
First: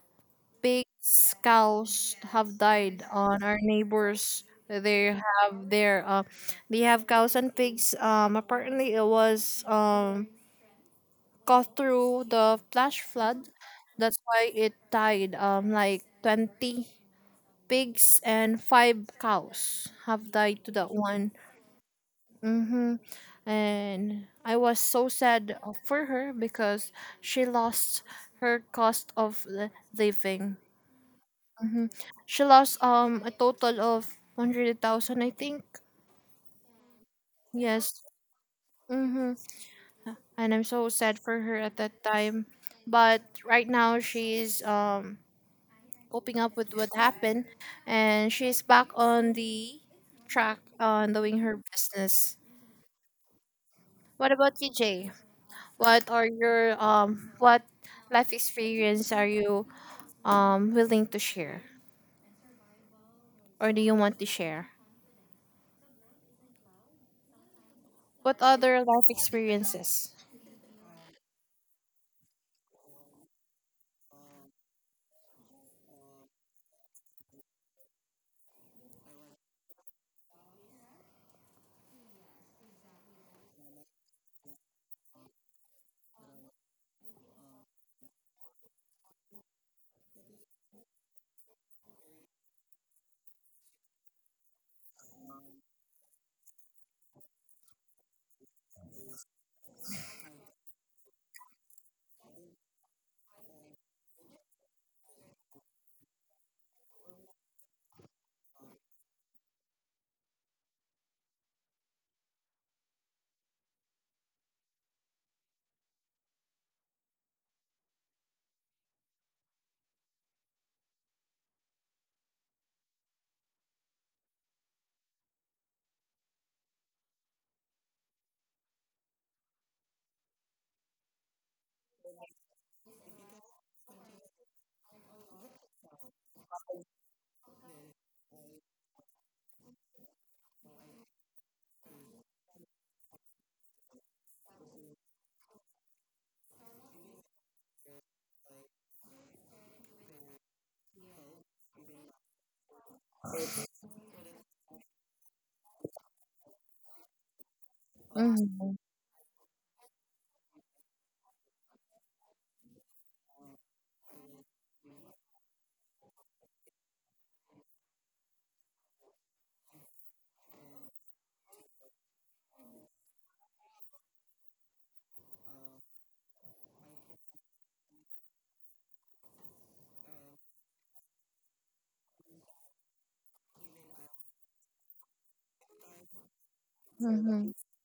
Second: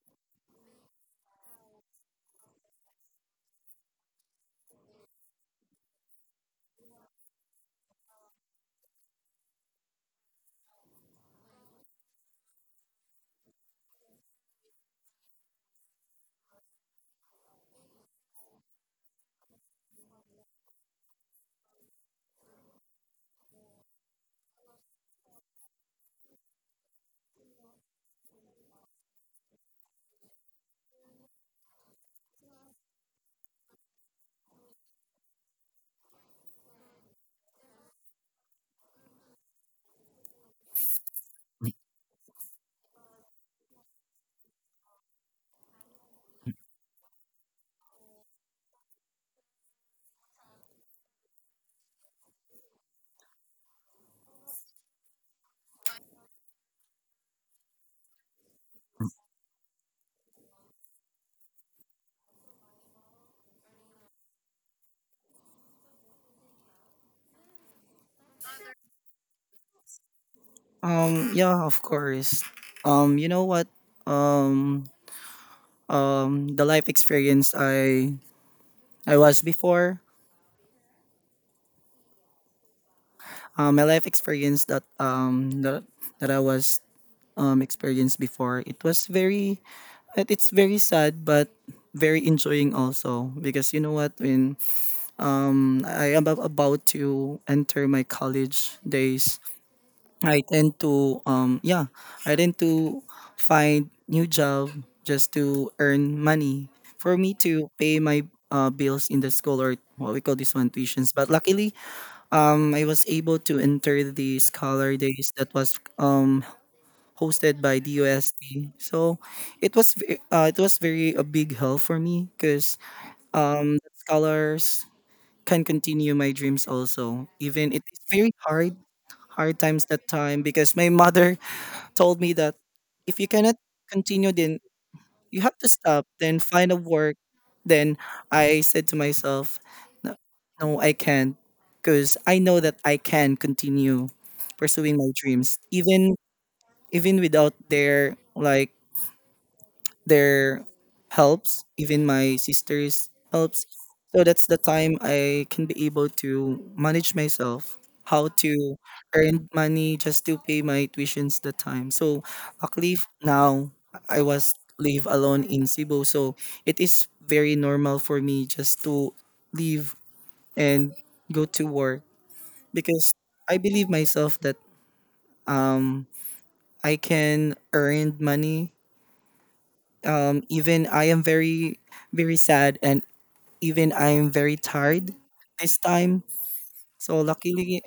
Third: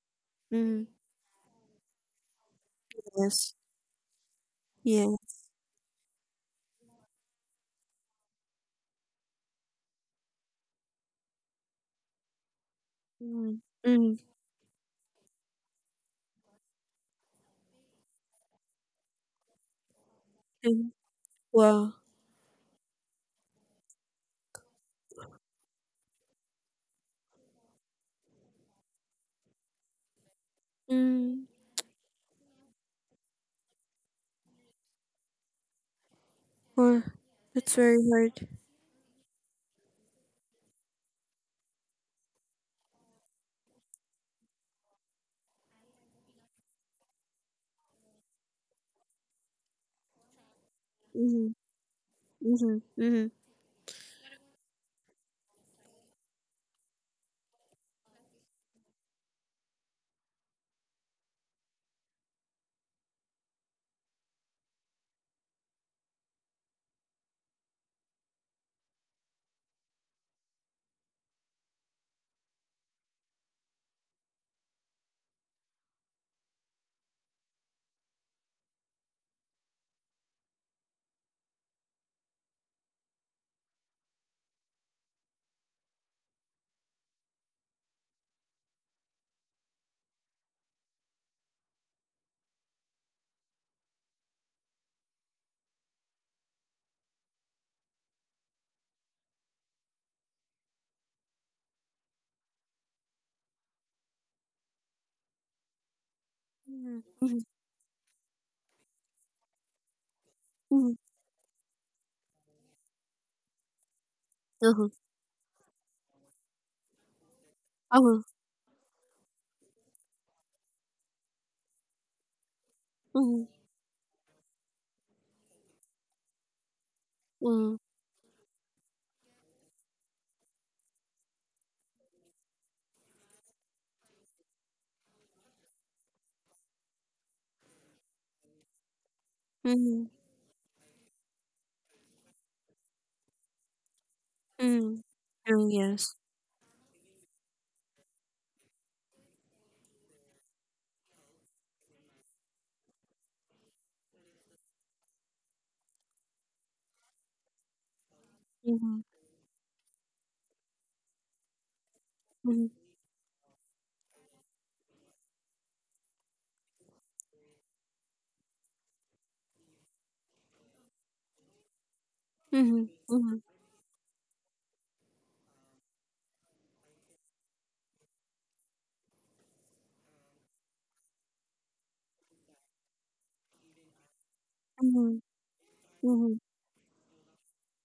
Mm-hmm. pigs, cows have died on Yes. our neighbors. Yeah. They have their they have cows and pigs. Apparently it was caught through the flash flood. Mm-hmm. Mm-hmm. That's why it died. Like 20 pigs and five cows have died to that one. Wow. Hmm And I was so sad for her because she lost her living. Mm-hmm. She lost a total of 100,000, I think. Wow. That's very Yes. hard. Mm-hmm. And I'm so sad for her at that time, but right now she's coping up with what happened, and she's back on the track on doing Mm-hmm. her business. Mm-hmm. Mm-hmm. What about you, Jay? What are your what life experience are you willing to share, or do you want to share? What other life experiences? Yeah of course you know what um the life experience i was before. My life experience that that I was experienced before it was very it's very sad but very enjoying also because you know what when I am about to enter my college days I tend to yeah I tend to find new job just to earn money for me Mm-hmm. to pay my bills in the school or what we call this one Mm-hmm. tuitions but luckily I was able to enter the Uh-huh. Scholar Days that was hosted by Uh-huh. DUSD. So it was it was very a big help for me because Mm-hmm. The scholars can continue my dreams also. Even it is very hard times that time because my mother told me that if you cannot continue the you have to stop, then find a work. Then I said to myself, Mm-hmm. no, no I can't. Because I know that I can continue pursuing Mm-hmm. my dreams, Mm-hmm. even Yes. Without their like their helps, even my sister's helps. So that's the time I can be able to manage myself, how to Mhm. Mm-hmm. earn money just to pay my tuitions the time. So actually now I was live alone in Cebu, so it is very normal for me just to leave and go to work Mhm, because mhm, I believe myself that um I can earn money. Even I am very, very sad, and even I am very tired mhm, this time. mhm, So Mhm. luckily,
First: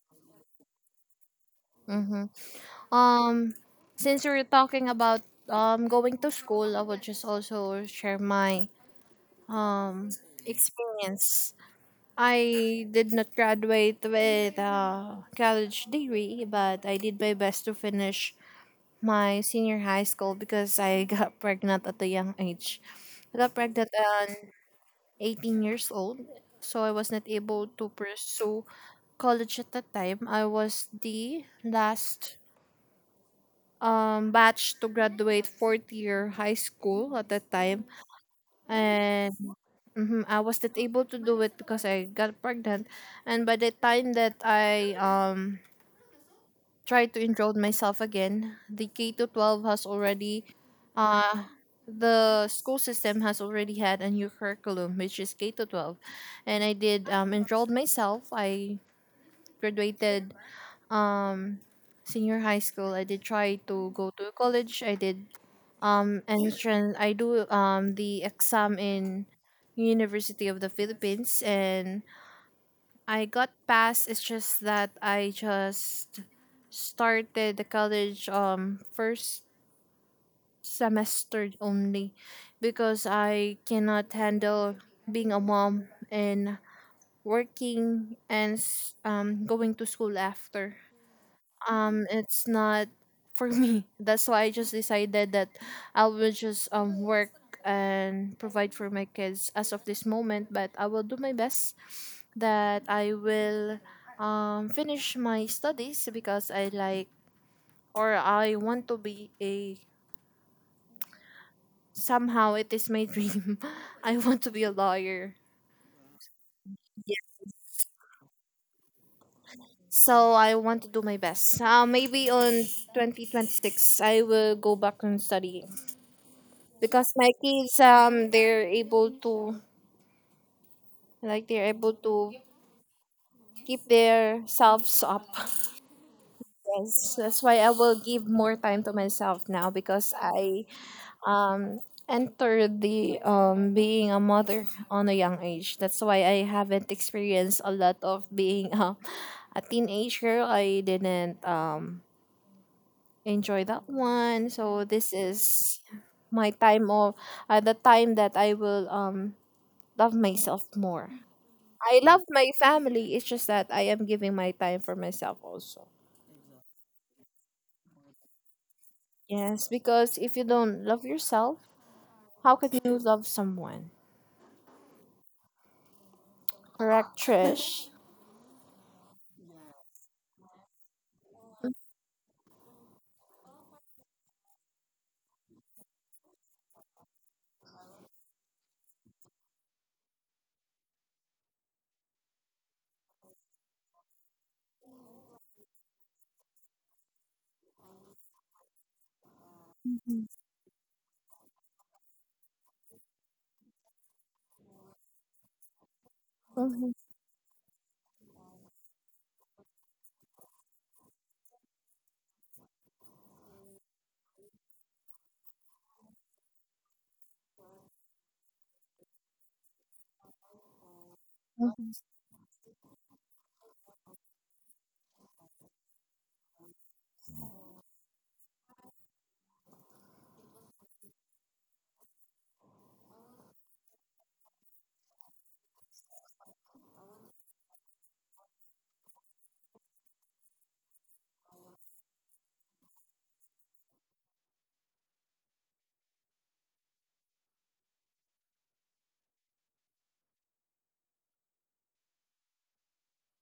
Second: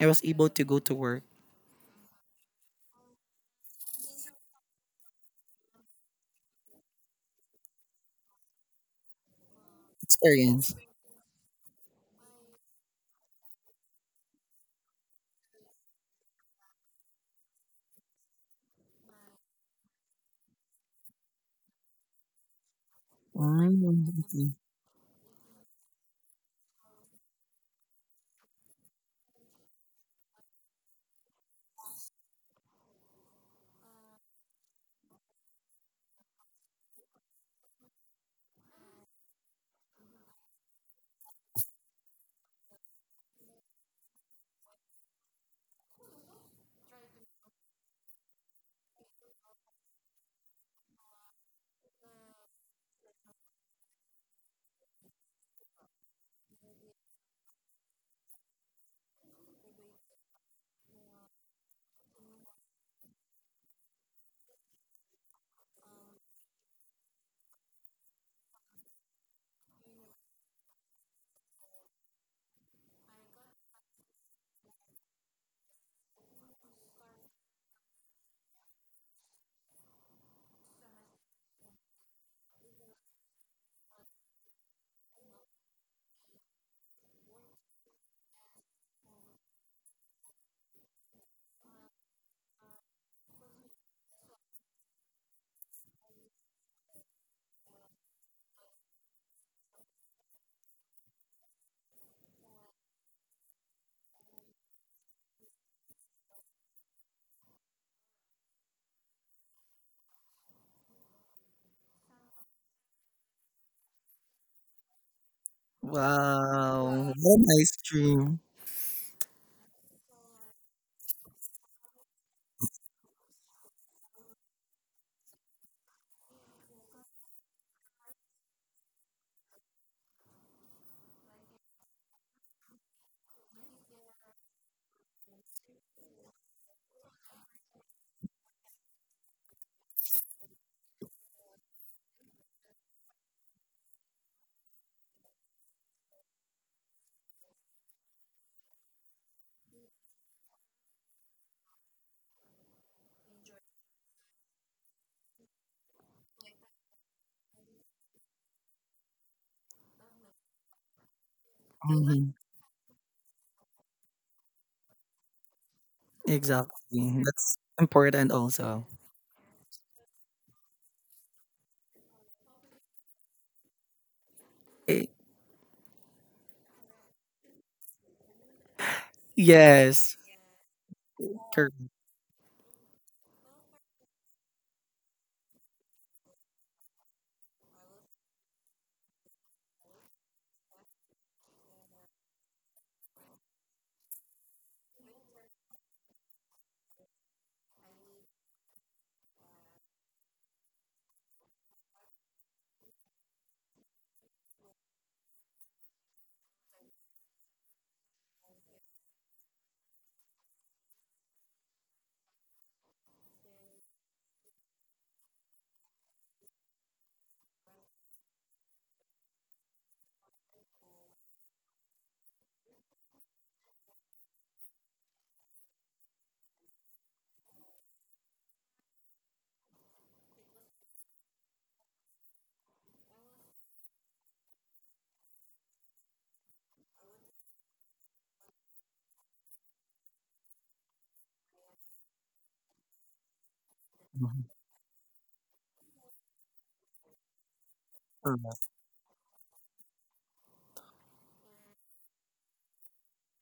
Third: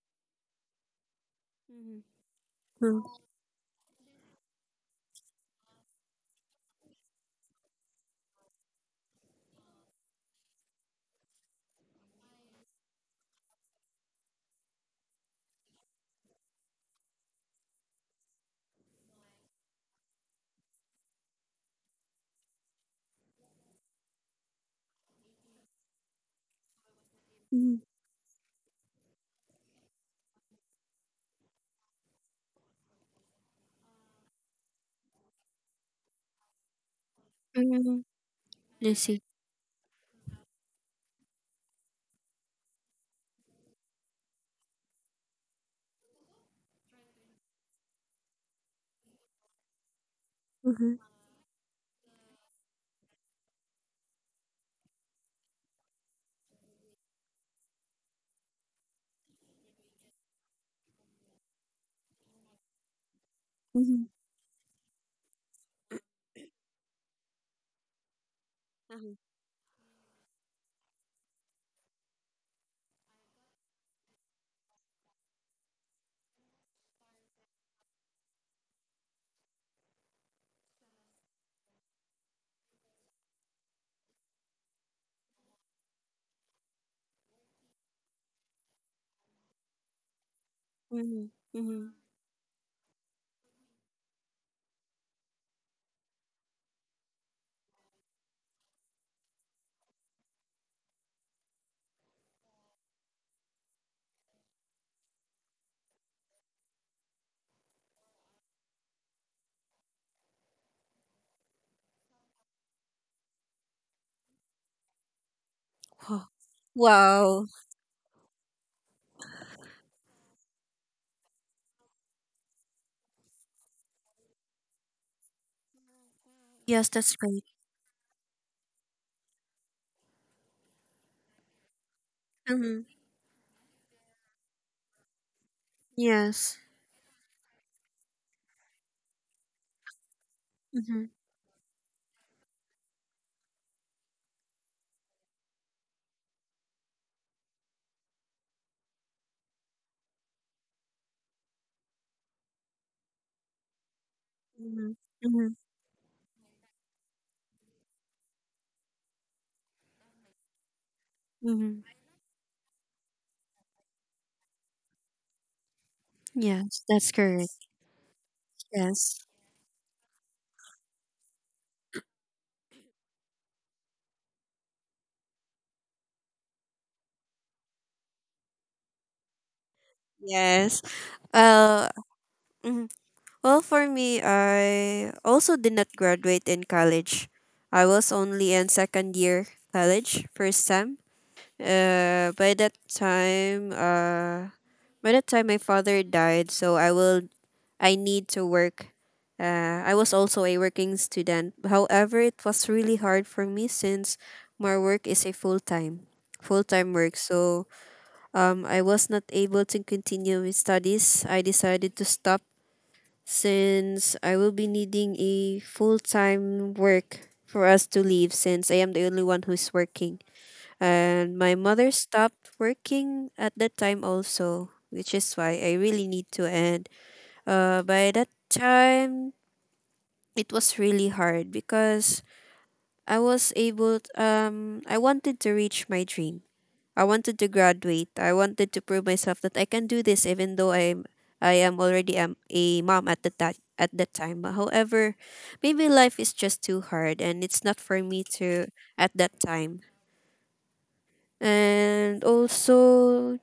I was able to go to work. mhm, Mhm. mhm, mhm, Um, since we're talking about going to school, I would just also share my um Experience. experience. I did not graduate with a college degree, but I did my best to finish my senior high school because I <laughs> got pregnant at a young age. I got Mm, pregnant at okay. 18 years old, so I was not able to pursue college at that time. I was the last batch to graduate fourth year high school at that time, mhm. I see. and mhm, I was not able to do it because I got pregnant. And by the time that I try to enroll myself again. The K to 12 has already, Mhm, uh, the school system has already had a new curriculum, which is K to 12. And I did enrolled myself. I graduated um, senior high school. I did try to mhm, go to college. I did entrance. I do the exam mhm, in University of the Philippines and I got past. It's just that I just started the college first semester only because I cannot handle being a mom and working and going to school after mhm, mhm. It's not for me. <laughs> That's why I just decided that I will just work and provide for my kids as of this moment, but I will do my best that I will finish my studies because I like or I want to be a, somehow it is my <laughs> dream, I want to be a lawyer. Wow. Wow, what a Wow. nice dream. So I want to do my best. Maybe on 2026, I will go back and study. Yes, Because that's my great. kids they're able to they're able to Mhm. keep their selves up. Yes. Yes, that's why I will give more time to myself now because I Mhm, um entered the being a mother on a young age. That's why I haven't experienced a lot of being a teenager. I didn't enjoy that one, so mhm, this mhm, is my time of the time that I will love myself more. mhm. I love Mhm. my family. It's just that I am giving my time for myself also. Yes, that's Exactly, correct. that's important also. Yes. Yes, because if you don't love yourself, how can you love someone? Eh, Correct, Trish. yes, Yes. correct. Uh, mhm. Well, for me, I also did not graduate in college. I was only in second year college, first sem. Uh, by that time, uh, by that time my father died, so I need to work. I was Mhm, also a working student. However, it was really hard for me since my work is a full mhm, time work. So I was not able to continue with studies. I decided to stop since I will be needing a full time work for us to leave since I am the only one who's working. And my mother mhm, stopped working at that time also, which is why I really need to end. By that time, it was really hard because I was able t- I wanted to reach my dream. I wanted to graduate. I wanted to prove myself that I can do this even though I am already am a mom at the time at that time. Mhm. However, maybe life is just too hard and it's not for me Correct. to at that time. And also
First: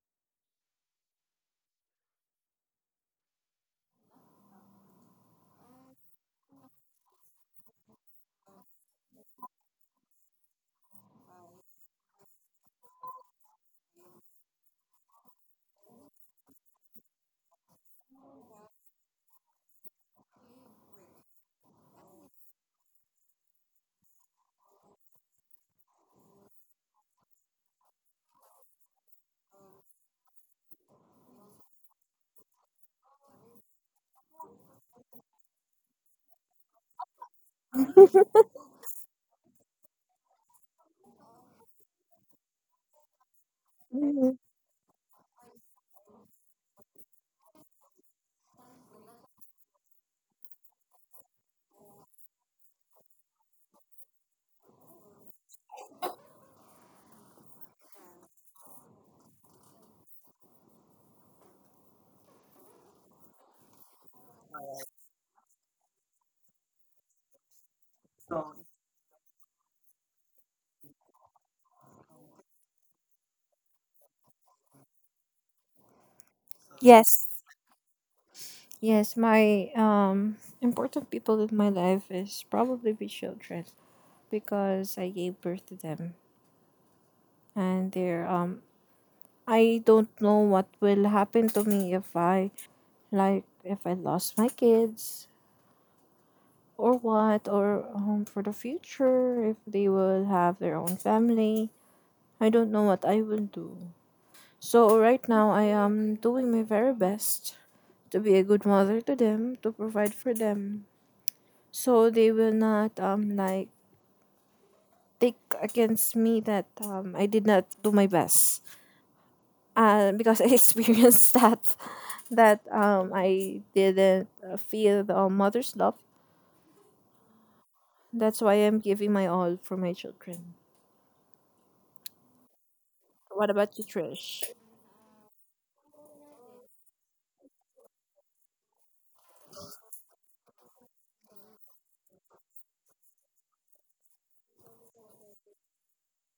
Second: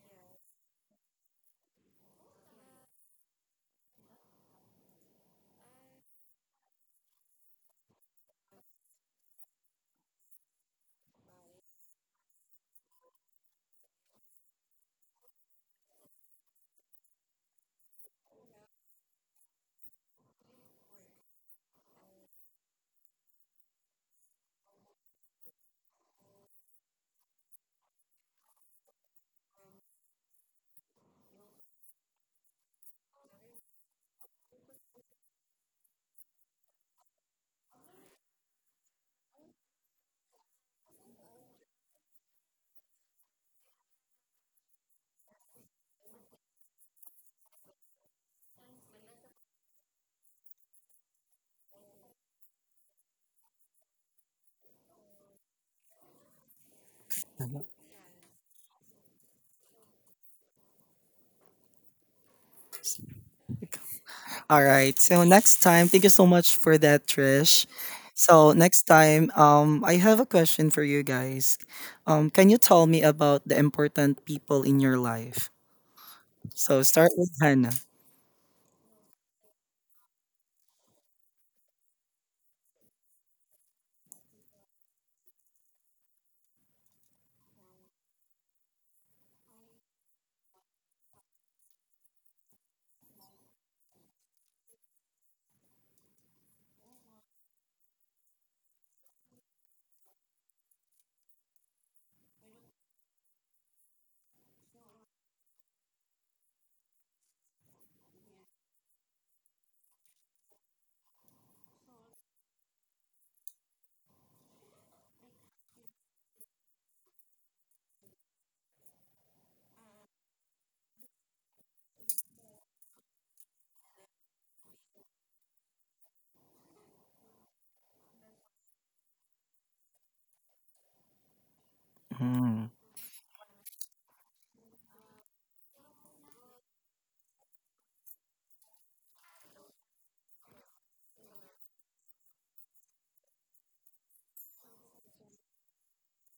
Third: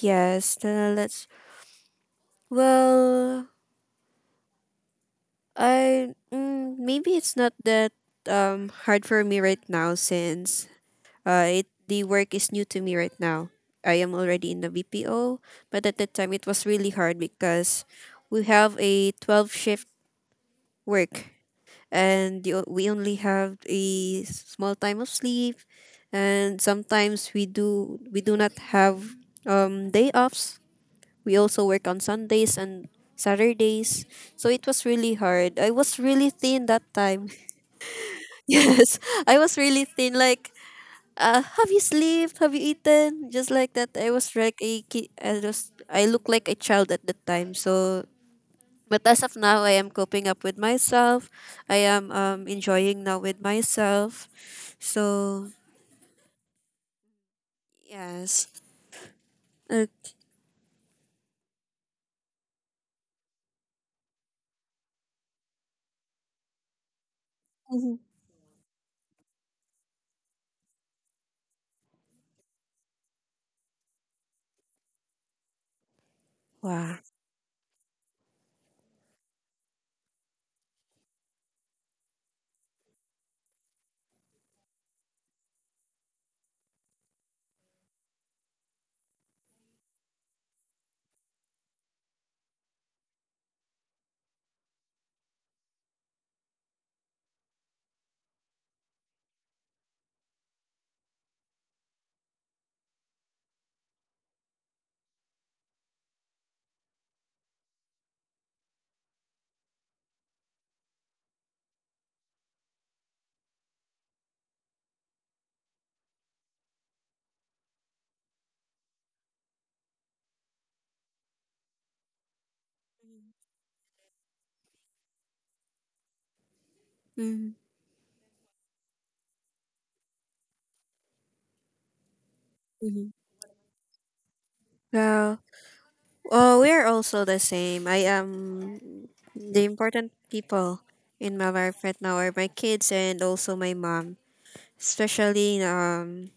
yes, let's, well, maybe it's not that hard for me right now since it the work is new to me right now. I am already in the BPO, but at that time it was really hard because we have a 12 shift work, and you we only have a small time of sleep, and sometimes we do not have day offs. We also work on Sundays and Saturdays. So it was really hard. I was really thin that time. <laughs> Yes, I was really thin. Like, have you slept? Have you eaten? Just like that. I was mhm. like a kid. I was. I looked like a child at that time. So, but as of now, I am coping up with myself. I am enjoying now with myself. So yes. Okay. All right. So next time, thank you so much for that, Trish. Mhm. So next time, I have a question for you guys. Can you tell me about the important people in your life? So Wow. start Yes. with Hannah. Yes, my important people in my life is probably my children because I gave birth to them, and they're I don't know what will happen to me if I, like, if I lost my kids or what, or for the future, if they will have their own family, I don't know what I will do. So right now I am doing my very best to be a good mother to them, to provide for them, so they will not like take against me that I did not do my best. Because I <laughs> experienced that, that I didn't feel the mother's love. Mm-hmm. That's why I'm giving my all for my children. Mm. What about you, Trish? Well, oh, we are also the same. I am the important people in my life right now are my kids and also my mom. Especially um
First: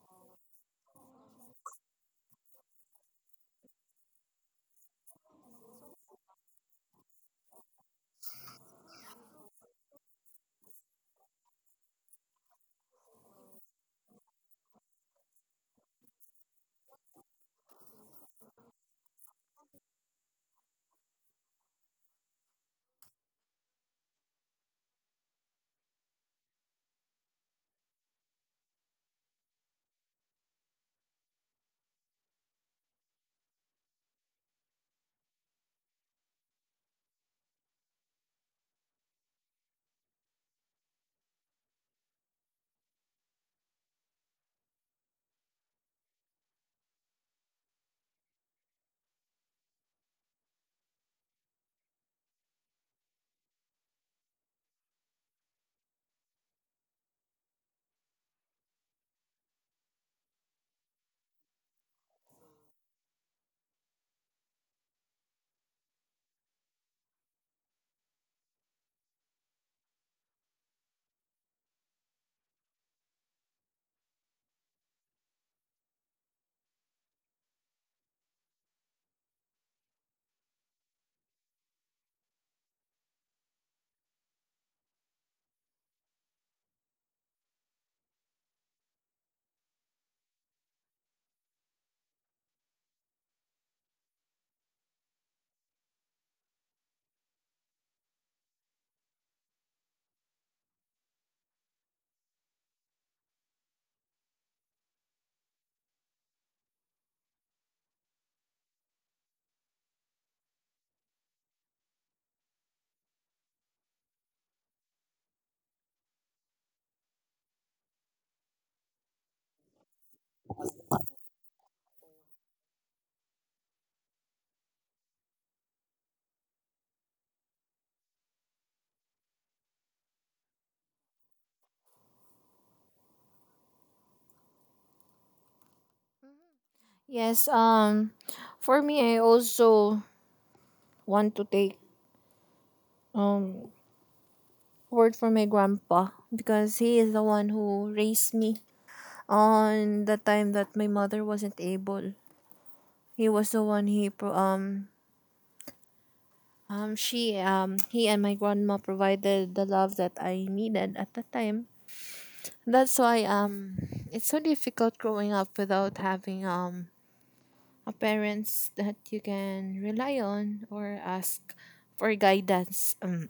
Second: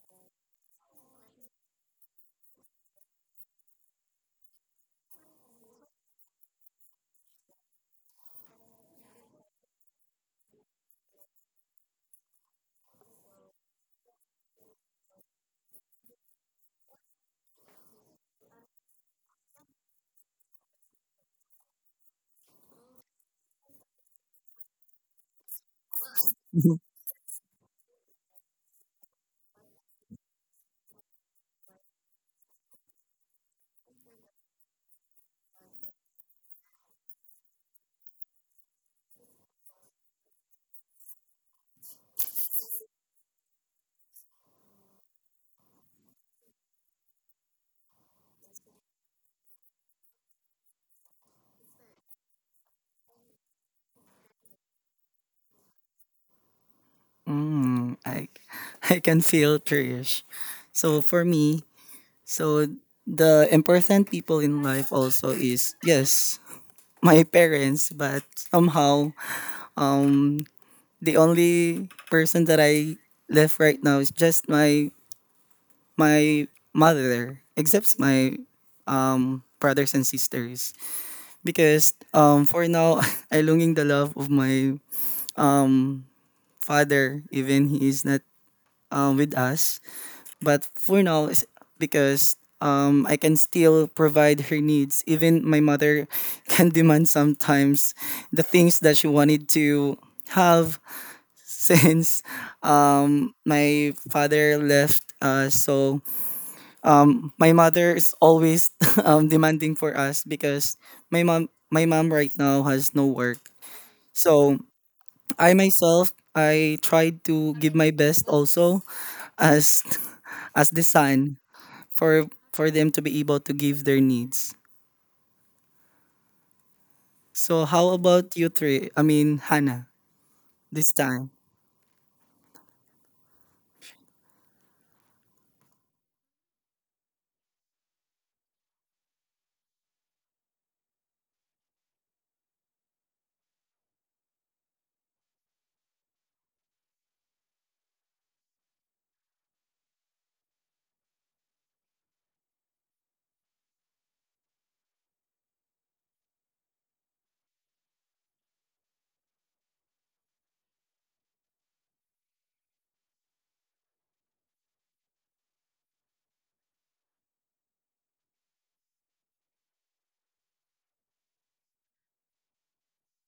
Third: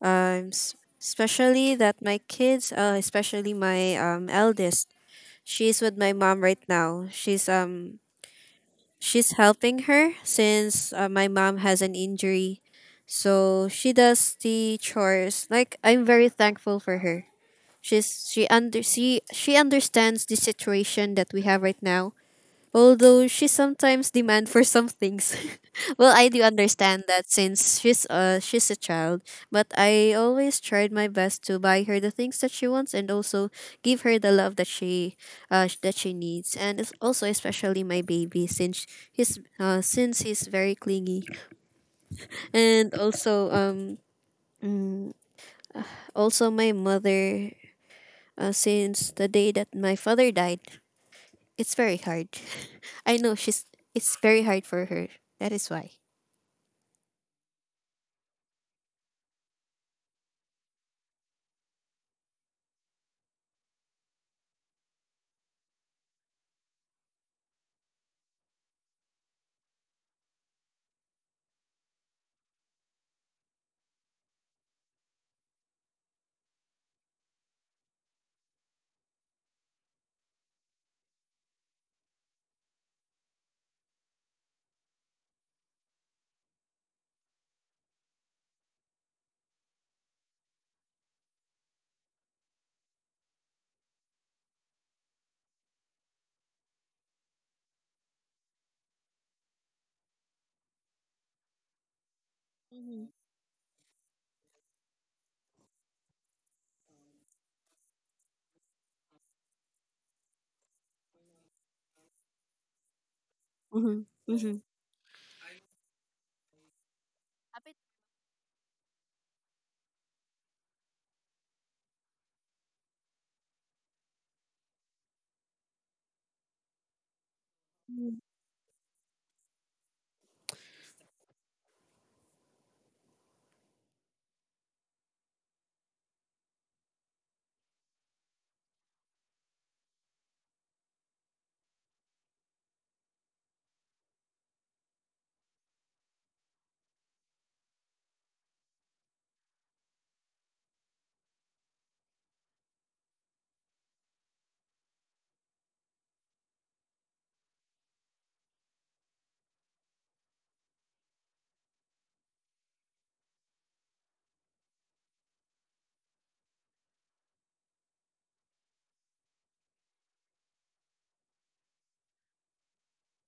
um s- especially that my kids, especially my eldest. She's with my mom right now. She's helping her since my mom has an injury. So she does the chores. Like, I'm very thankful for her. She understands the situation that we have right now. Although she sometimes demand for some things. <laughs> Well, I do <laughs> understand that since she's a child, but I always tried my best to buy her the things that she wants and also give her the love that she that she needs. And it's also especially my baby since he's very clingy and also mm, also my mother. Since the day that my father died, it's very hard. <laughs> I know she's. It's very hard for her. That is why. Mm, I, I can feel Trish. So for me, so the important people in life also is, yes, my parents, but somehow um the only person that I left right now is just my mother, except my brothers and sisters. Because for now <laughs> I longing the love of my father, even he is not with us. But for now it's because I can still provide her needs. Even my mother <laughs> can demand sometimes the things that she wanted to have since Mm-hmm. My father left us. So my mother is always <laughs> demanding for us because my mom right now has no work. Mm-hmm. Yes. Mm-hmm. So I myself I tried to Happy. give my best also as <laughs> as the son for them to be able to give their needs. So how Mm, about you three, I mean, Hannah, this time? Yes, for me I also want to take um word from my grandpa because he is the one who raised me on the time that my mother wasn't able. He was the one, he pro- she he and my grandma provided the love that I needed at the time. That's why it's so difficult growing up without having parents that you can rely on or ask for guidance.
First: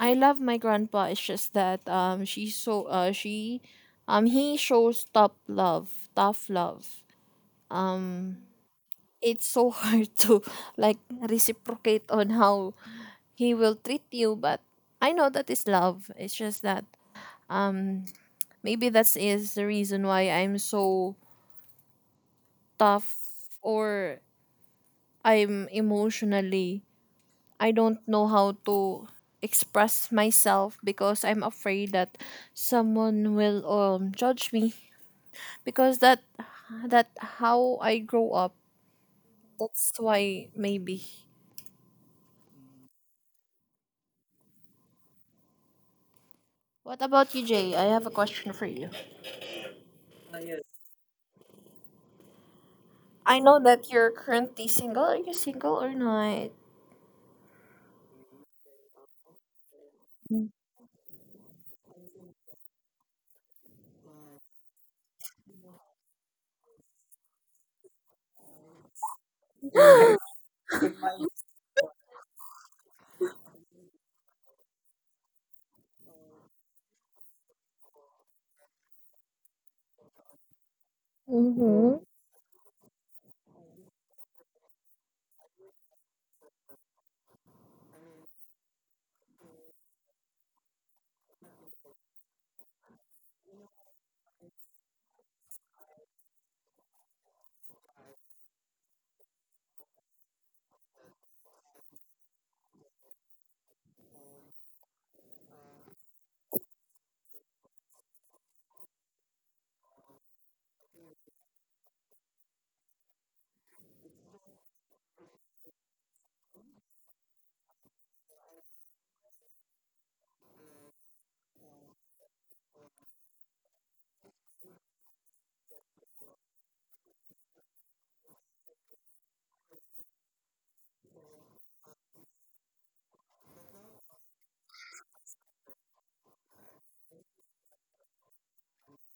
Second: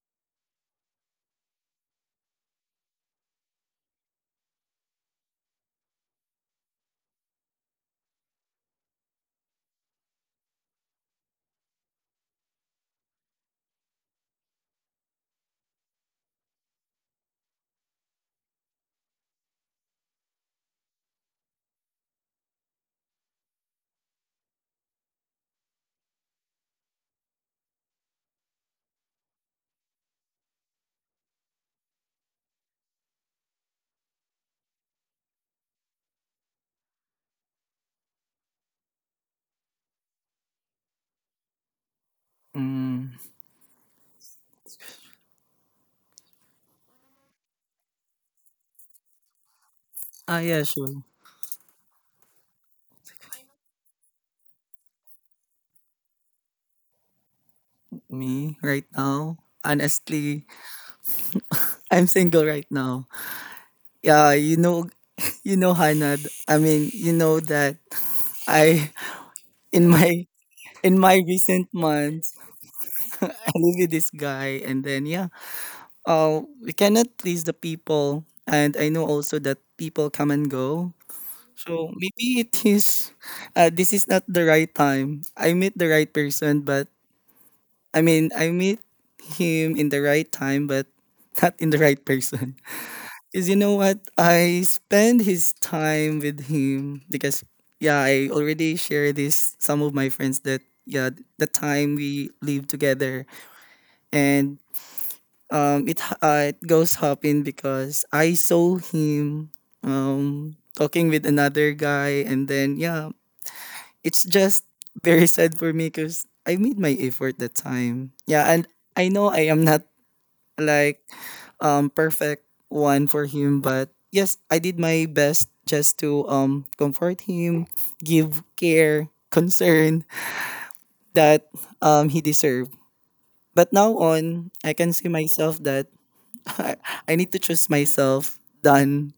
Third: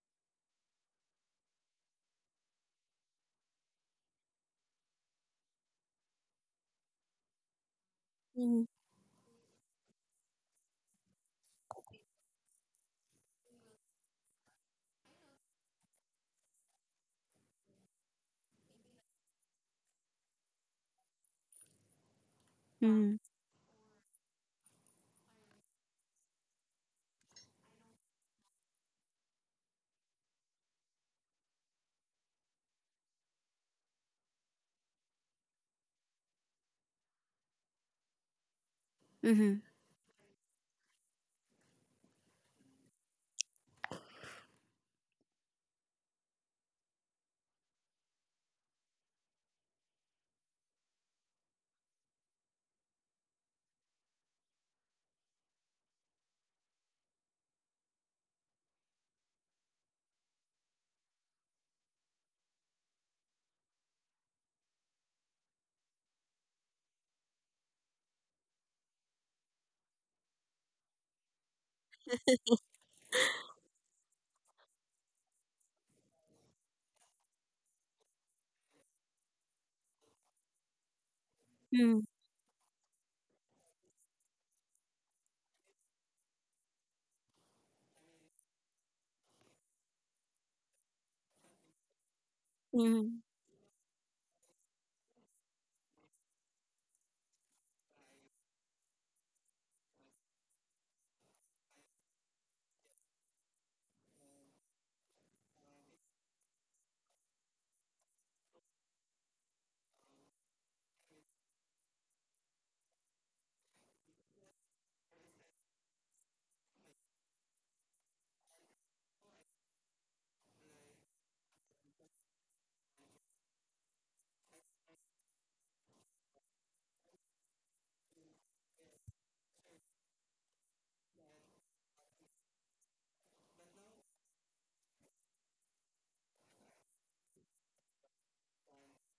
I love my grandpa. It's just that she so she he shows tough love, tough love. Um, mm, it's so <laughs> hard to like reciprocate on how he will treat you, but I know that is love. It's just that um maybe that is the reason why I'm so yeah. tough, or I'm emotionally, I don't know how to express myself because I'm afraid that someone will judge me because that how I grow up. Mm-hmm. That's why, maybe. Mm. What about you, Jay? I have a question for you. Ah, yeah, sure. I know that you're currently single. Are you single or not? Me right now, honestly, <gasps> I'm single right now. Yeah, you know, Hanad. I mean, you know that I in my in my recent months I live with this guy, and then, yeah, we cannot please the people, and I know also that people come and go. So Mm-hmm. Mm-hmm. maybe it is, this is not the right time. I meet the right person, but I mean, I meet him in the right time, but not in the right person. Mm-hmm. Is you know what? I spend his time with him because, yeah, I already share this some of my friends that, yeah, the time we live together and it goes happen because I saw him talking with another guy, and then, yeah, it's just very sad for me cuz I made my effort that time. Yeah, and I know I am not like perfect one for him, but yes I did my best just to comfort him, give care concern that he deserved. But now on I can see myself that <laughs> i I need to choose myself than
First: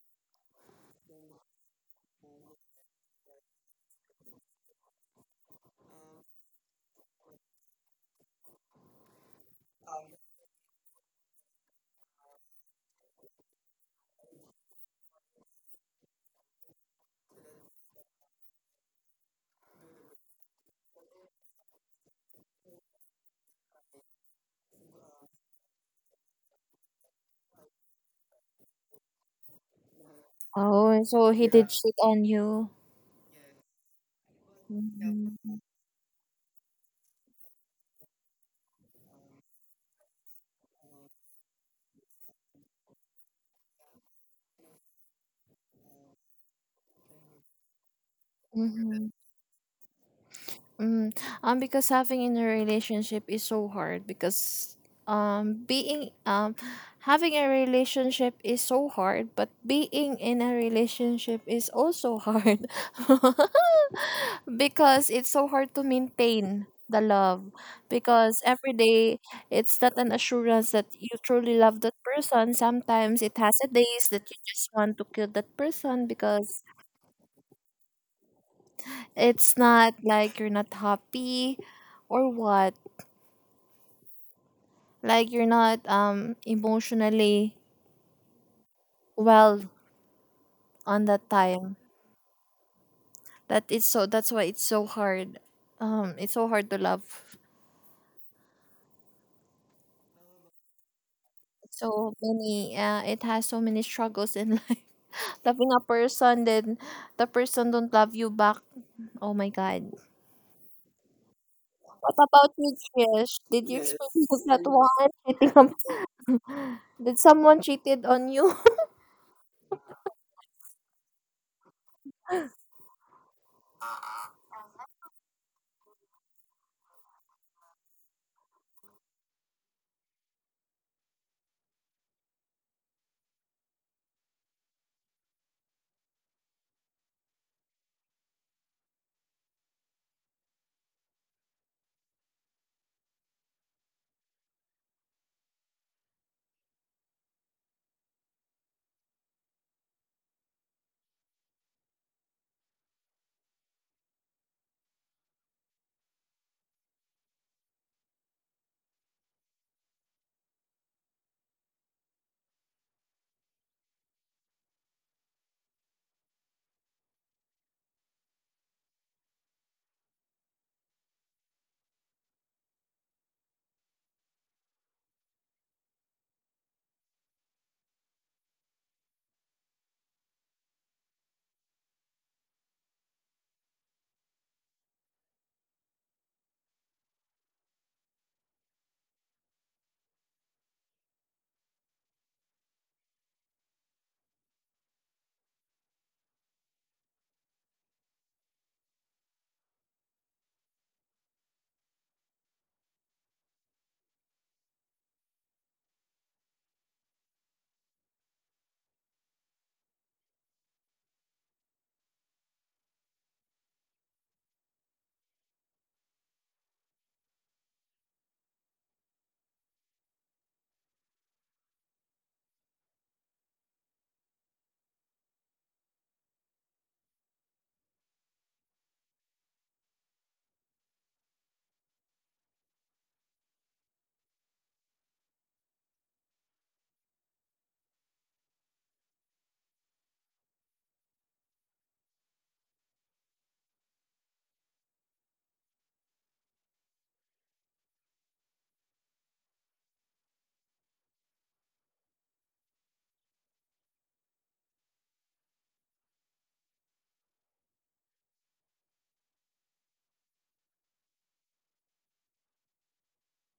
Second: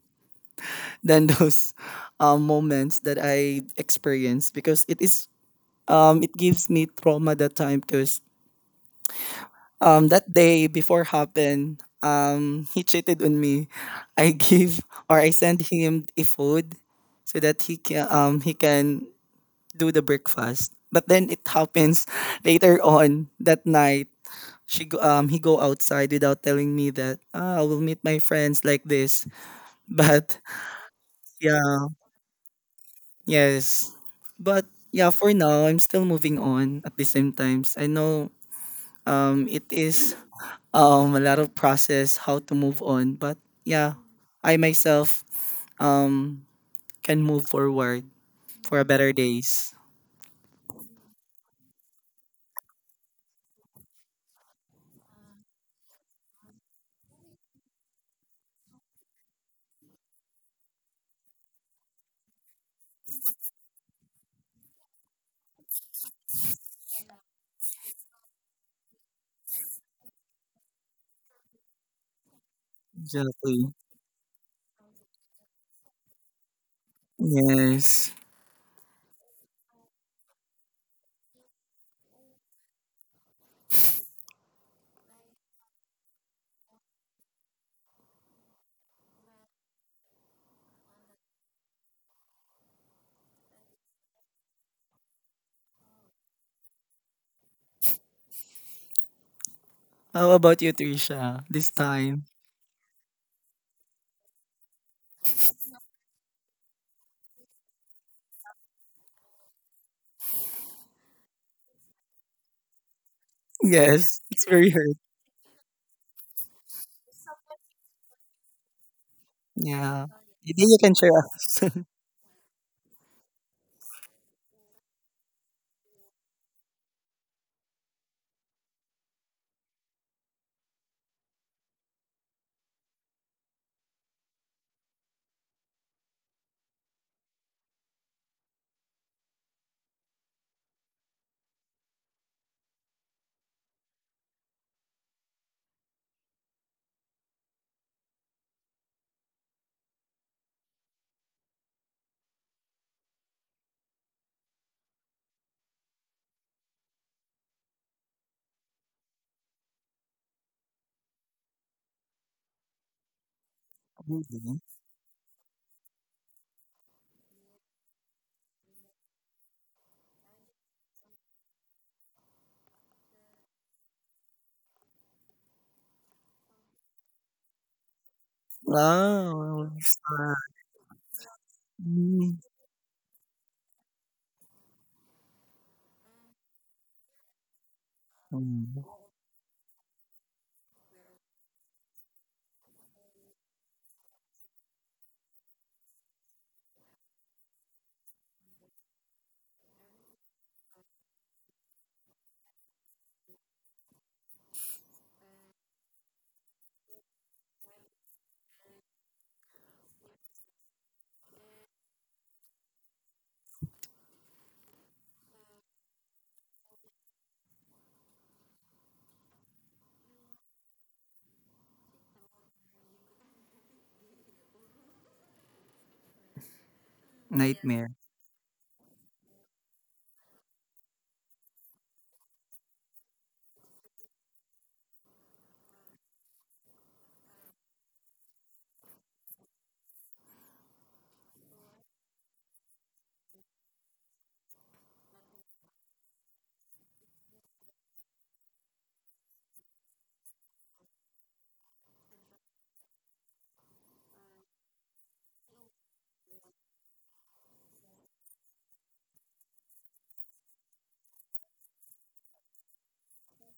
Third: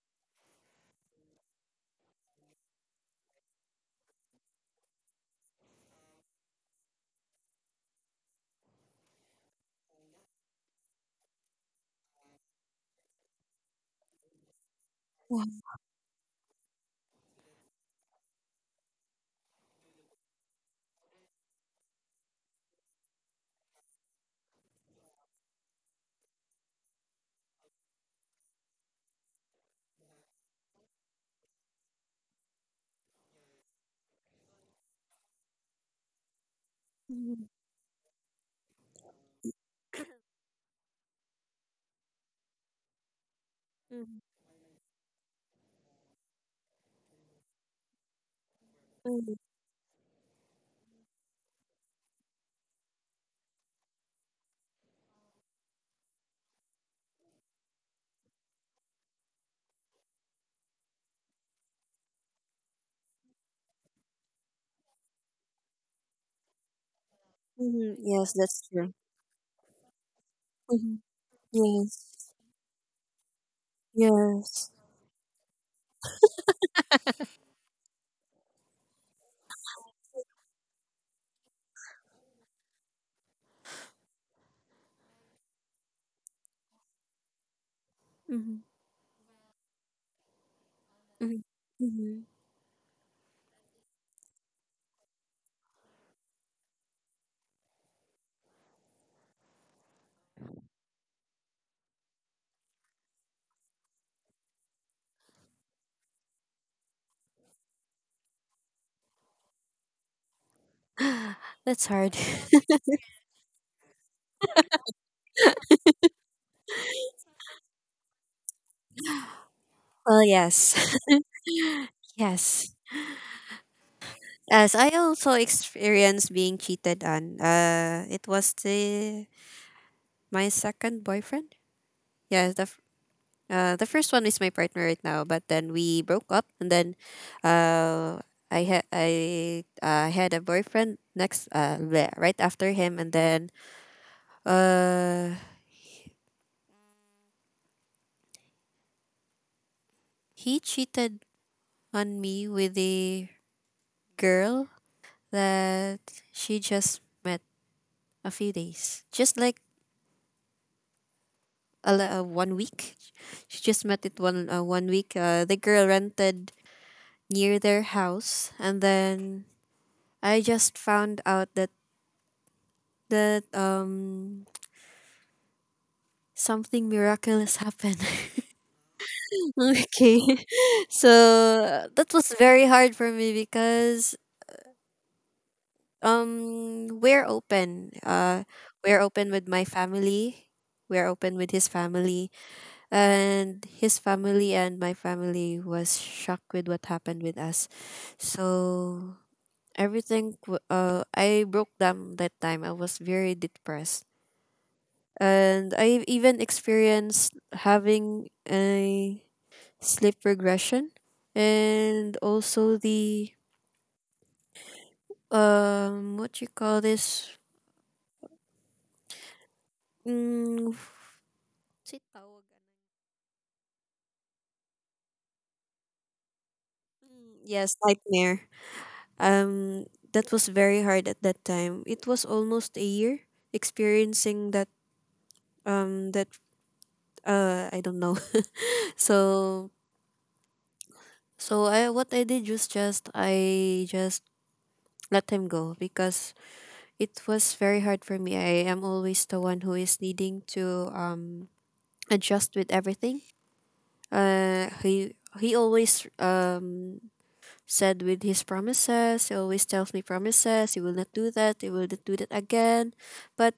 <laughs> those moments that I experienced because it is it gives me trauma that time because that day before happened he cheated on me. I give or I Yeah. send him a food so that he can do the breakfast, but then it happens <laughs> later on that night she go, he go outside without telling me that, ah, I will meet my friends like this. <laughs> But Oh, so he did yeah, cheat on you. yes, but yeah, for Mm-hmm. now I'm still moving on. At the same Mm. times I know it is a lot of process how to move on, but yeah, I myself um can move forward for a better Mm-hmm. days. Mm, because having in a relationship is so hard because being having a relationship is so hard, but being in a relationship is also hard <laughs> because it's so hard to maintain the love Hmm. Yes, because that's every true. day it's not an assurance that Mm-hmm. you truly love that Yes. person. Sometimes it has Exactly. a days that you just Yes. want to kill that person because Yes. it's not like you're not happy or what, like you're not emotionally Mm-hmm. well on that Mm-hmm. time. Mm-hmm. That is so, that's why it's so hard, it's so hard to love, How about you, Trisha, this so time? many, it has so many struggles in life, <laughs> loving a person then the person don't love you back. Oh my god. That's What hard. about <laughs> you, Trish, did you Yes, experience it's that very hard. one? <laughs> Cheating on, did someone cheated on you? Yeah, Well, maybe yes. you can share a <laughs> Yes. As I also experienced being cheated on. It was the my second boyfriend? Yeah, the first one is my partner right now, but then we broke up, and then uh, I had a boyfriend next right after him, and then uh he cheated on me with a girl that she just met a few days, just like 1 week. She just met it movie. 1 week. The girl rented near their house, and then I just found out that that um something miraculous happened. <laughs> Wow, it's Okay. hard. <laughs> So that was Mm. very hard for me because we're open. Mm. We're open with my family. We're open with his family, and his family and my family was shocked with what happened with us. So I broke down that time. I was very depressed. And I even experienced having a sleep regression, and also the what you call this, what's it tawag? Mm, yes, Nightmare. nightmare. um that was very hard at that time. It was almost a year experiencing that, um that I don't know. <laughs> So so I what I did was just I just let him go because it was very hard for me. I am always the one who is needing to adjust with everything. He always said with his promises. He always tells me promises. He will not do that. He will not do that again. But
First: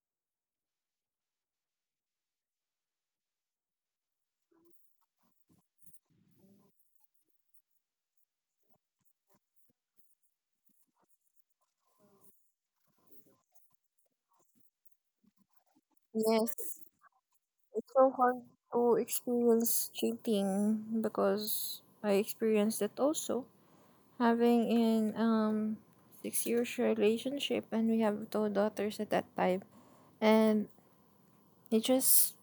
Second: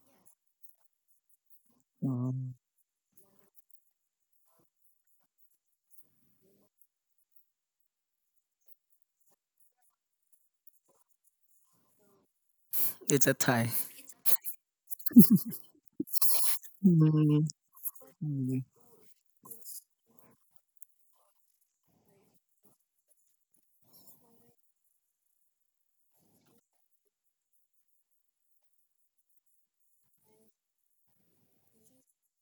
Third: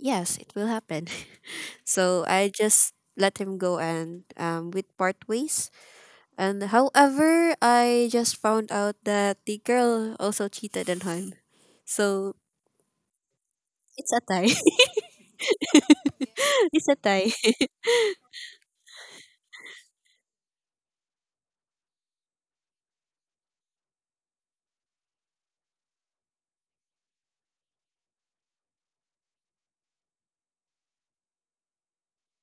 yes, it will happen. <laughs> So I Mm. just let him go and with part ways. And however, I just found out that the girl also cheated on him. So It's a tie. it's a tie. <laughs> <laughs> Yes. <laughs> It's a tie. Mm. It's so hard Mm. to experience cheating because I experienced it also. Having in 6 years relationship and we have two daughters at that time, and he just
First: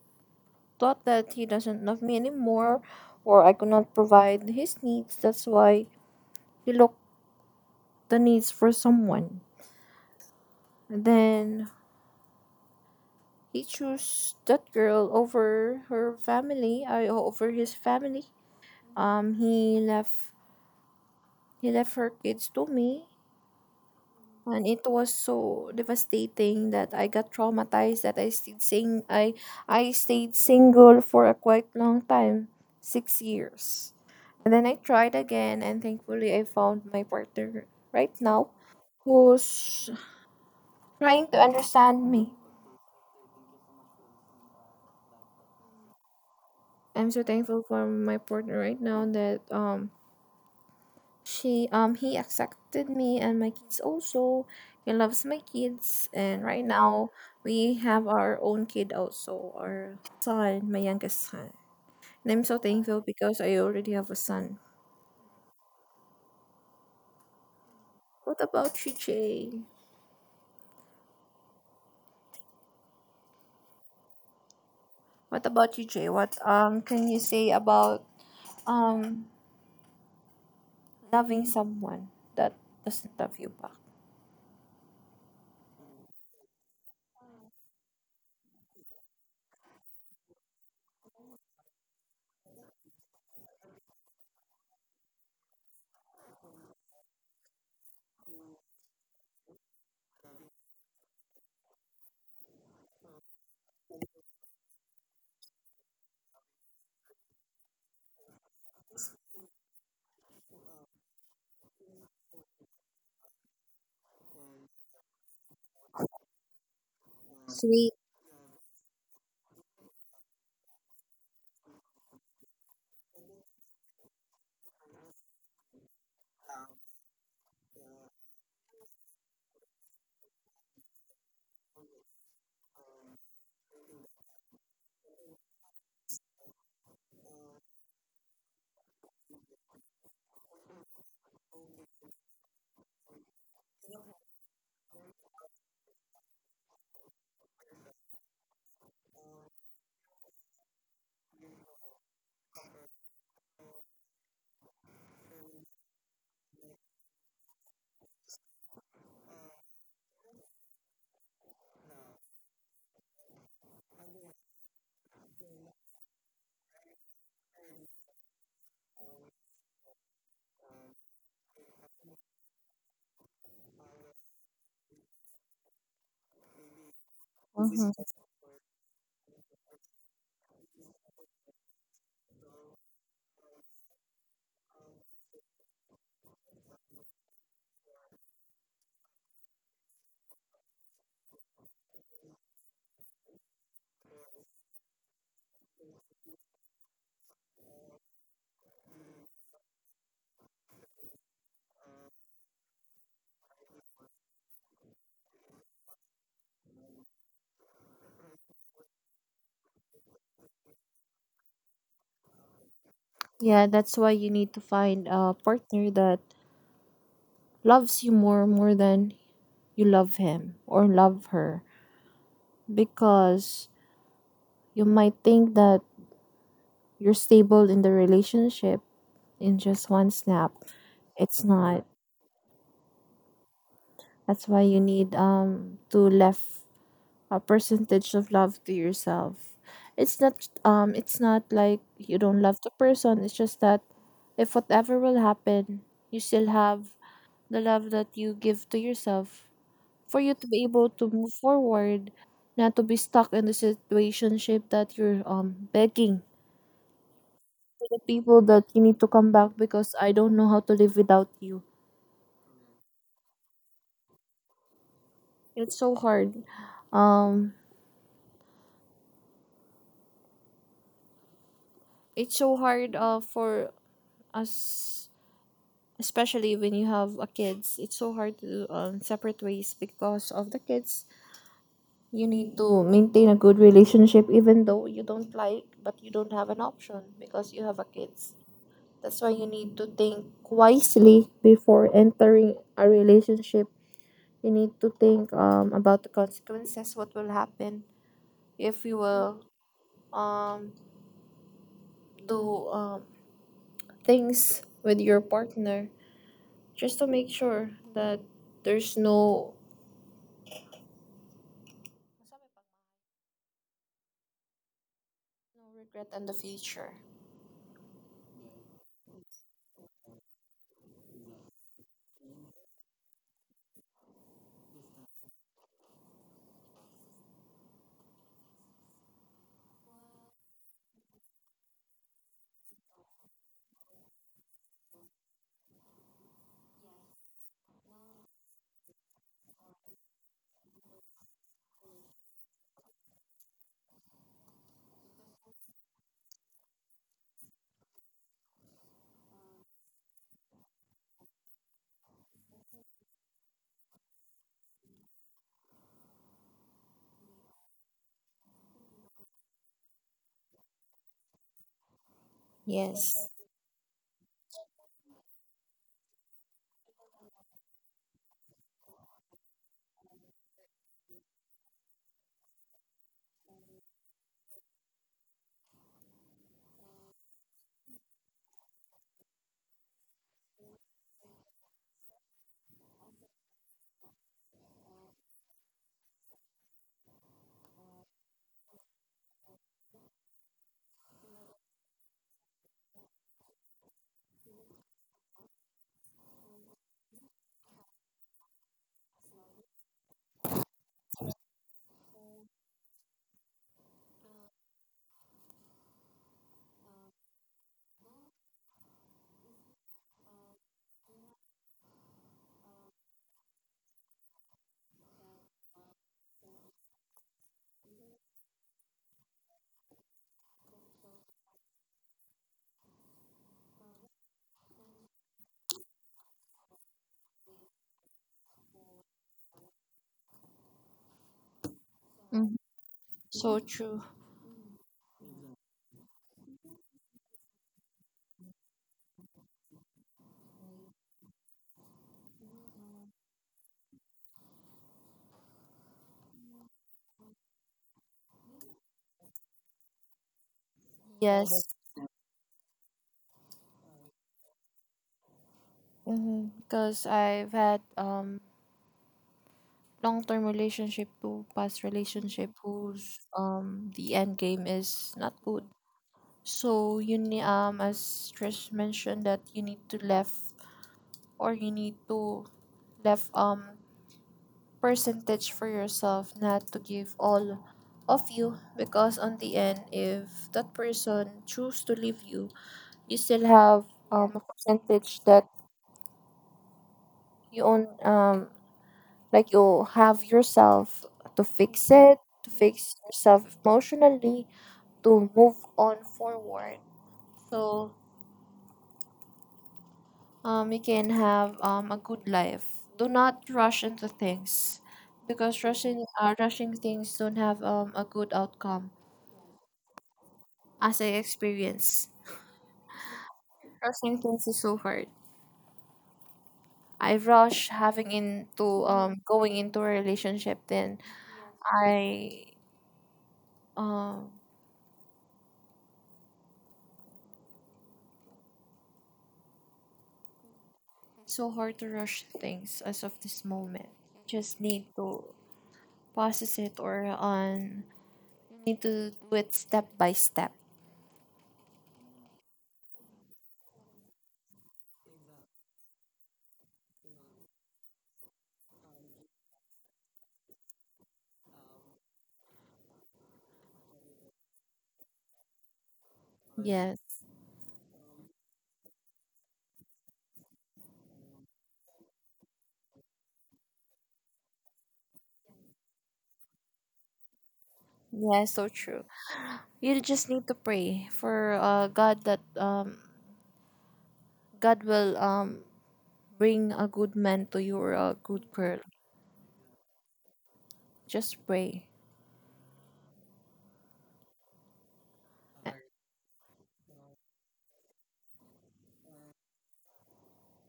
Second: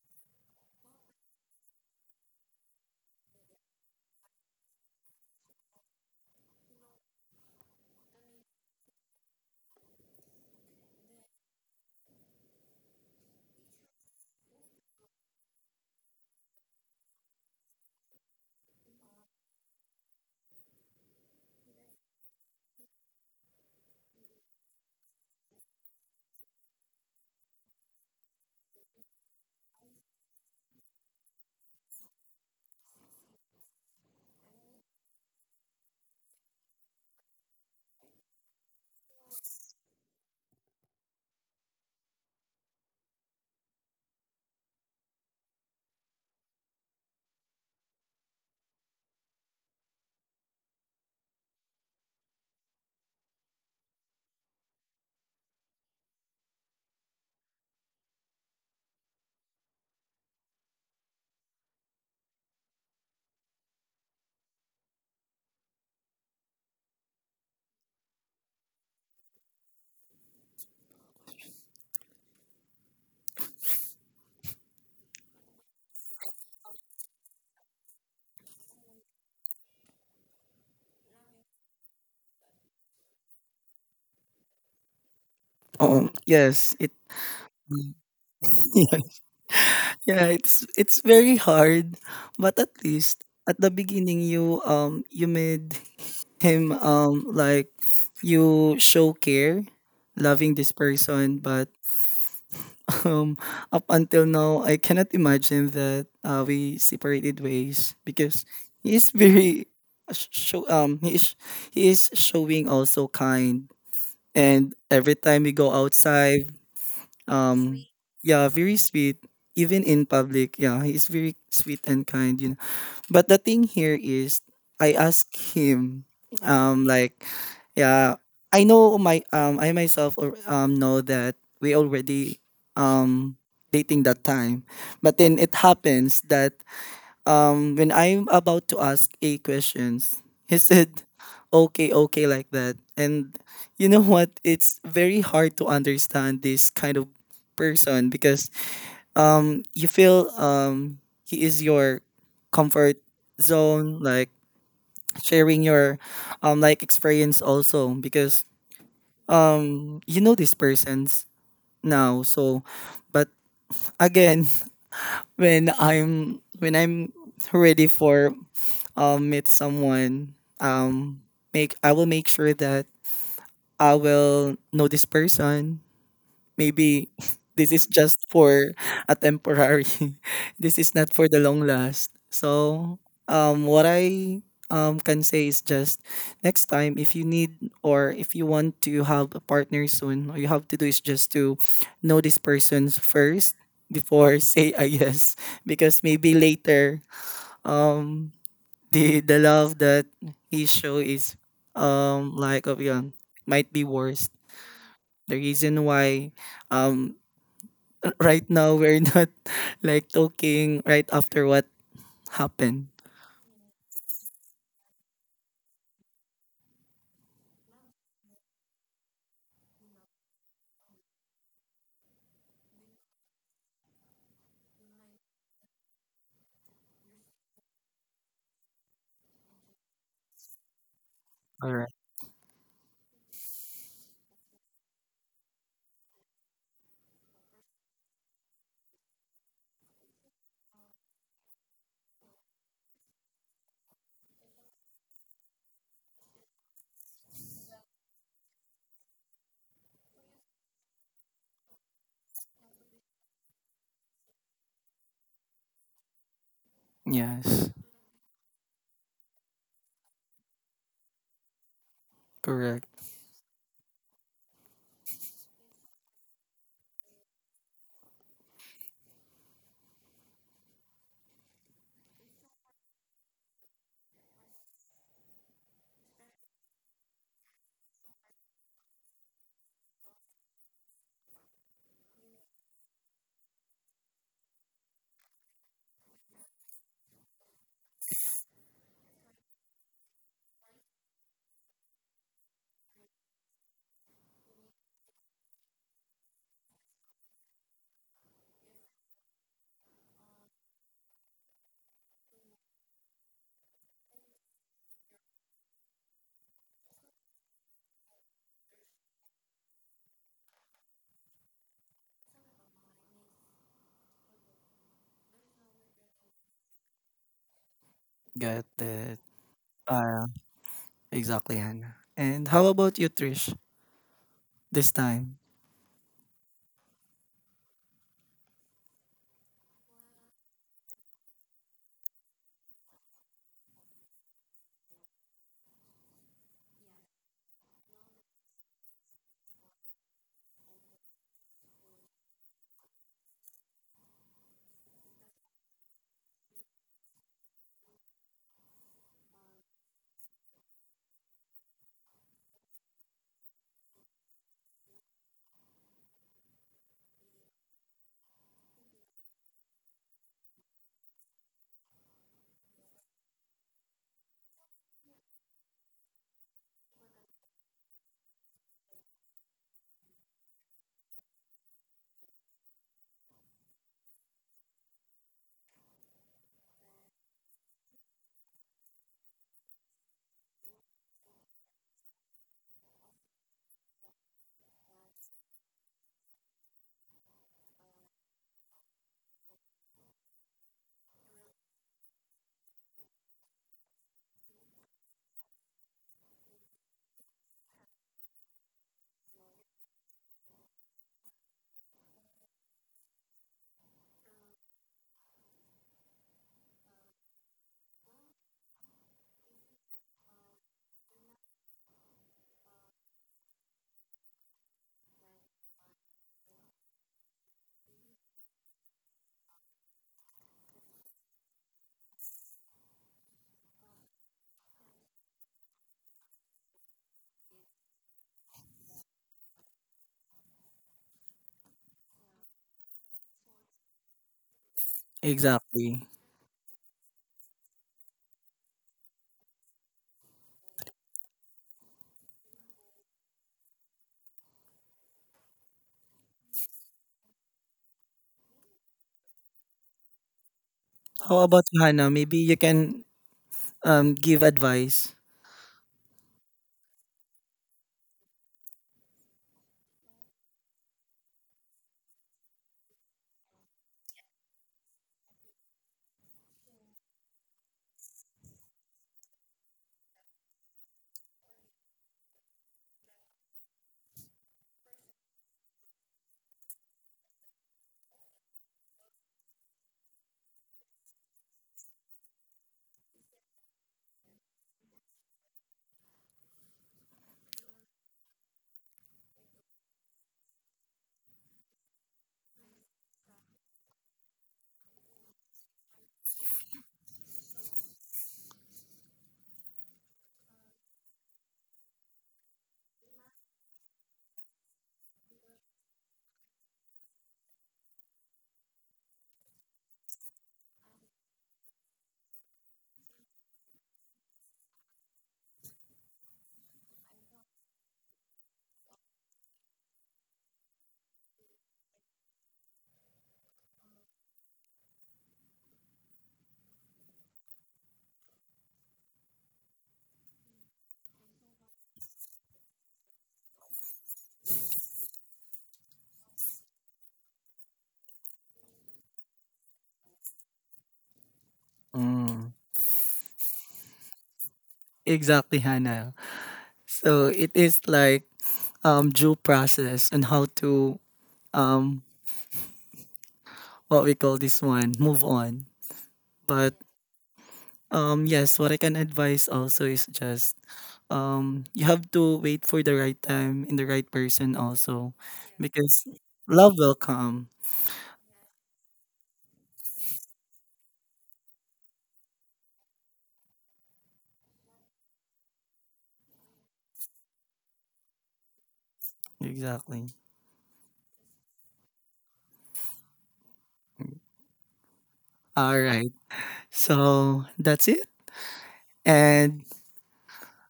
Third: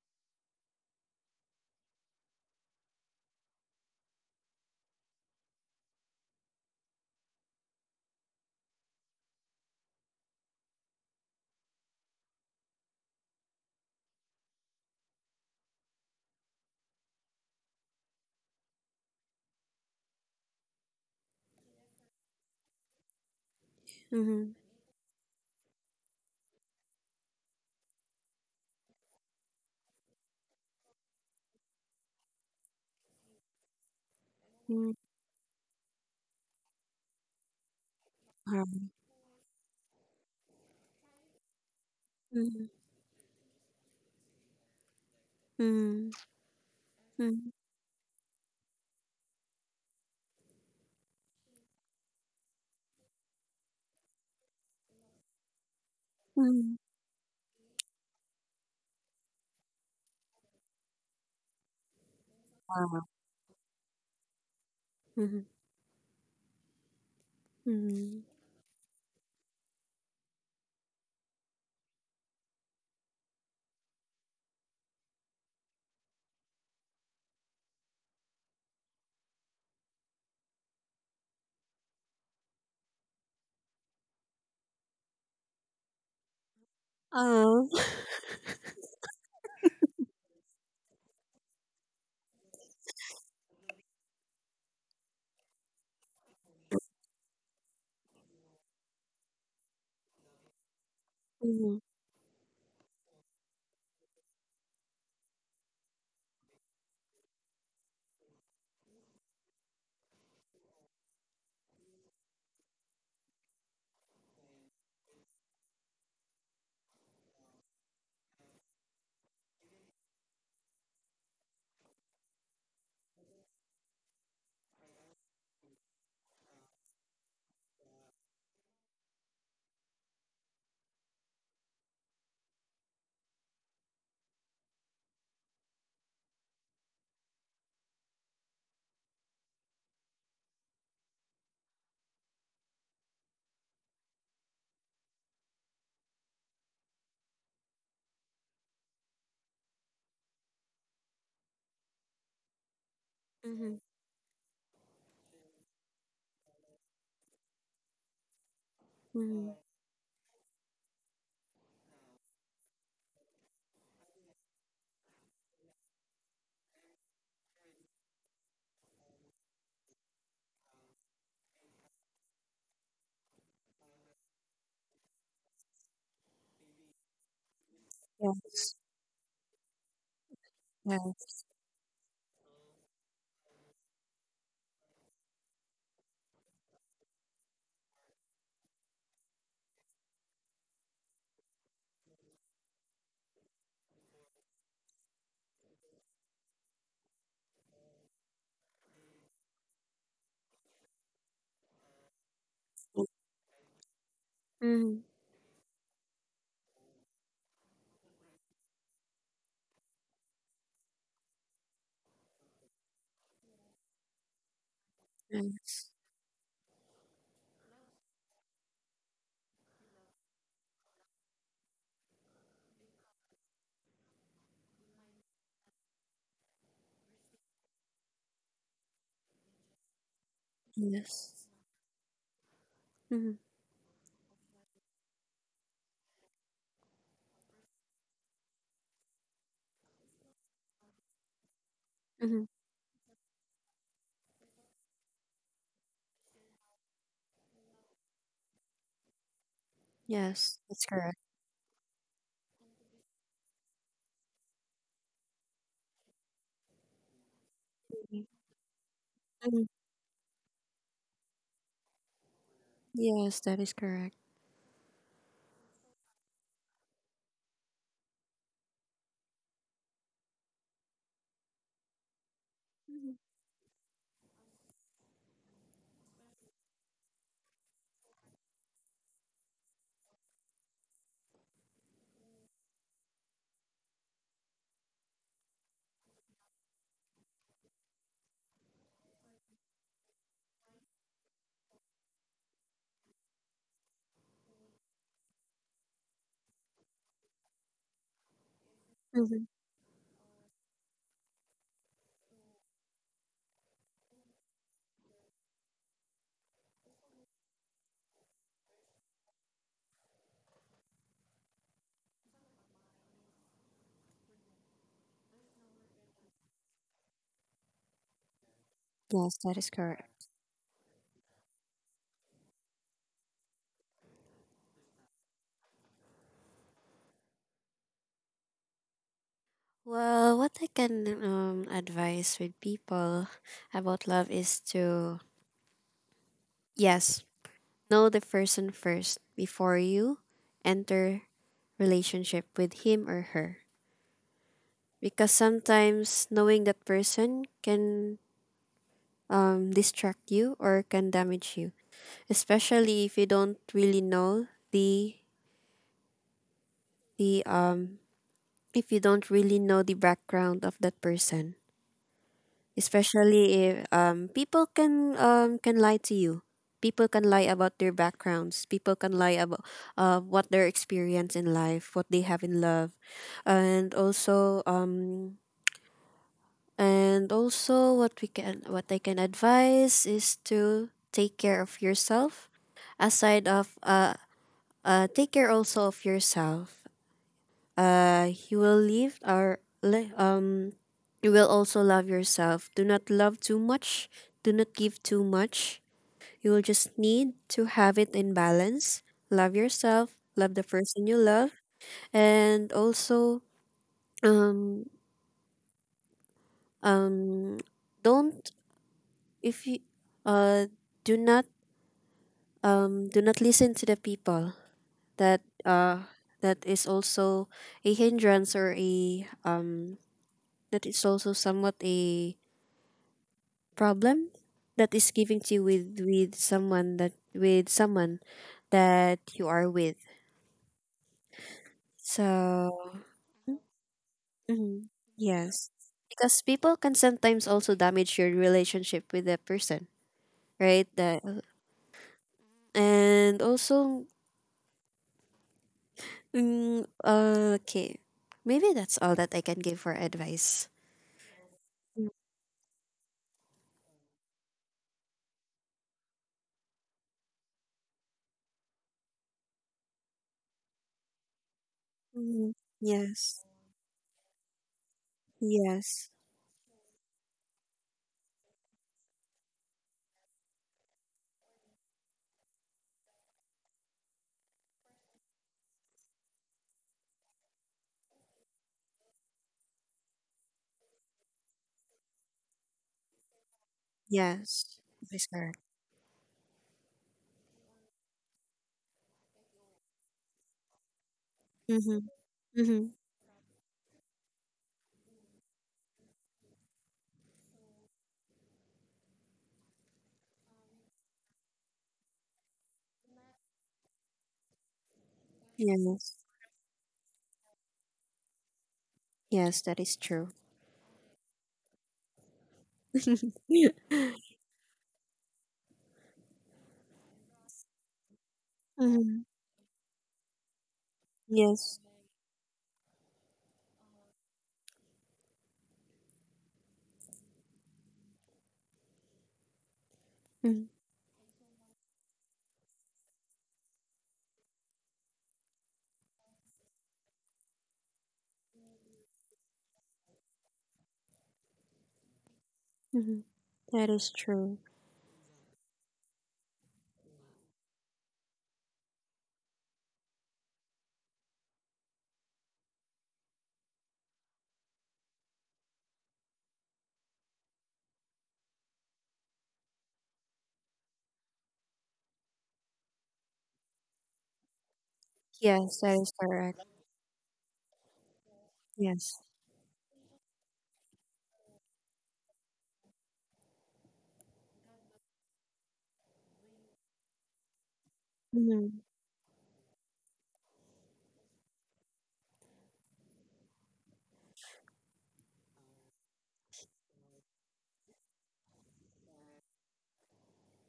thought that he doesn't love me anymore or I could not provide his needs. That's why he looked the needs for someone. And then he chose that girl over her family, I over his family. He left, he left her kids to me. Mhm. And it was so devastating that I got traumatized that I stayed single for a quite long time, 6 years. And then I Mm. tried again, and thankfully I found my partner right now Wow. who's trying to understand me. Mhm. Mhm. I'm so Mhm. thankful for my partner right now that She he accepted me and my kids also. He loves my kids, and right Mhm. now we have our own kid also, our son, my youngest son. And I'm so thankful Wow. because I already have a son. Mhm. Mhm. What about you, Jay? What can you say about um loving someone that doesn't love you back? Oh yes, it Oh. <laughs> yeah, it's very hard, but at least at the beginning you you made him like you show care, loving this person. <laughs> But Mhm. <laughs> um up until now, I cannot imagine that we separated ways because he is very, sh- show he is showing also kind. And every time we go outside, Sweet. Sweet. Yeah, very sweet, even in public. Yeah, he's very sweet and kind, you know. But the thing here is I ask him like, yeah, I know my I myself or know that we already um dating that time. But then it happens that when I'm about to ask a questions, he said, "Okay, okay," like that. And you know what? It's very hard to understand this kind of person because you feel he is your comfort Mhm. zone, like sharing your like experience also because Mhm. You know these persons now. So but again, <laughs> when I'm ready for meet someone, um make I will make sure that I will know this person. Maybe <laughs> this is Mhm. just Yeah. for a temporary. <laughs> This is not for Yes. the long last. So what I can say is just next time if you need or if you want to have a partner soon, all you have to do is just to know this person first before <laughs> say a yes, because maybe later um the love that he show is like of Yeah. yun might be worse. Mhm. The reason why um <laughs> right now we're not <laughs> like talking right after what happened. Yeah, that's why you need to find a Yes. partner that loves you more, more than you love him or love her, because you might think that you're stable in the relationship in just one snap. Yes. It's All not. right. Mhm. That's why you need to left a percentage of love to yourself. It's not like you don't Mhm. love the person. It's just that if whatever will happen, you still have the love that you give to yourself for you to Yes. be That's able to correct. move forward, not to be stuck in the situationship that you're begging Yes, for the Mhm. people that you need to come back Mhm. because I don't know how to live without you. correct. Yes, that is correct. It's so hard. Um, it's so hard Mhm. For us, especially when you have a kids. It's so hard to separate ways because of the kids. You need to maintain a good relationship even though you don't like, but you don't have an option because you have a kids. That's why you need to think wisely before entering a relationship. You need to think about the consequences, what will happen if you will Mhm. um, do things with your partner, just to make sure that there's no, no regret in the future. Got that. Yes, that is Uh, correct. exactly, Hannah. And how about you, Trish, this time? Well, what I can advise with people about love is to, yes, know the person first before you enter relationship with him or her. Because sometimes knowing that person can distract you or can damage you, especially if you don't really know the if you don't really know the background of that person. Yes. Especially if people can lie to you. People can lie about their backgrounds. People can lie about what their experience in life, what they have in love. And also and also what we can what I can advise is to take care of yourself. Aside of take care also of yourself, you will live or li- you will also love yourself. Do not love too much. Do not give too much. You will just need to have it in balance. Love yourself. Love the person you love, and also um um don't, if you uh do not, do not listen to the people that uh that is also a hindrance or a that is also somewhat a problem that is giving to you with with someone that you are with. Mhm. So So true. mhm, yes, Exactly. because people can sometimes also damage your relationship with that person, right? that And also mm, okay, maybe that's all that I can give for advice. How Yes. about you, Hannah? Maybe you can give advice. Mhm. Because I've had long-term relationship to past Mm-hmm. relationship whose Yes. The end game is not good. Yes. So you need as Trish mentioned that you need to left or you need to left percentage for yourself, not to give all of you, because on the end if that person choose to leave you, you still have a Yes, that percentage is that correct. you own. Like you have yourself to fix Mm-hmm. it, to Mm-hmm. fix yourself emotionally, to move on forward. So you can have a good life. Do not rush into things, because rushing Yes. Rushing things don't have a good outcome, Yes, that is true. as I experience. Rushing <laughs> things is so hard. I rush having into Mm-hmm. Going into a relationship, then Yes. I um Mm-hmm. it's so hard to rush things as of this moment. Just need to process it or on need to do it step by step. Mm. Mm-hmm. That is true. Exactly, Hannah. So it is like due process and how to um what we call this one move on. But Yes. Yes, what I can advise also is just you have to wait for the right time and the right person also, Yes, that because is correct. love will come. Yes, so true. Yes. You just need to pray for God that God will bring a good man to you or a good girl. Mm-hmm. Exactly. Just pray. All right, so that's it. And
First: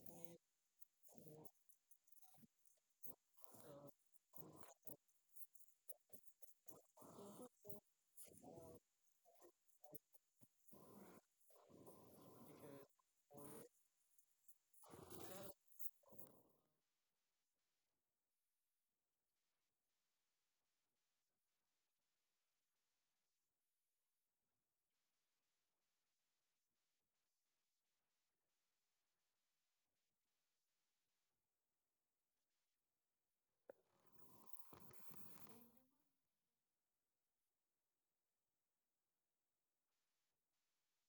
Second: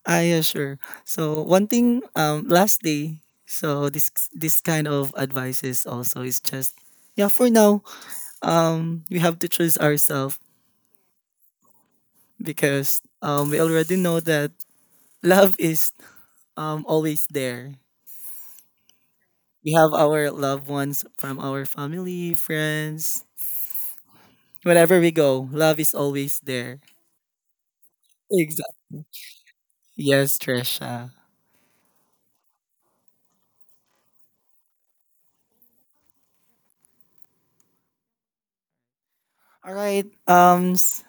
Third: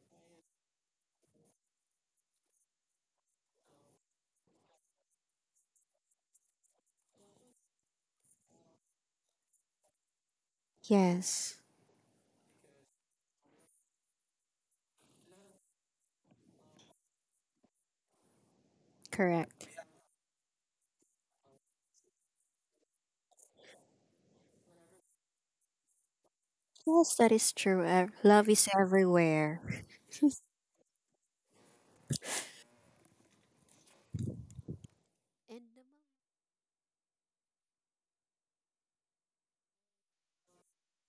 I, yeah, sure. So one thing, um, last day, so this kind of advices also is just, yeah, for now, we have to choose ourselves Yes, because, we already know that love is, always there. correct. We have our loved ones from our family, friends, wherever we go. Love is always there. Yes, that is true. Ev- Love is Exactly. everywhere. Yes, Trisha. End the All right.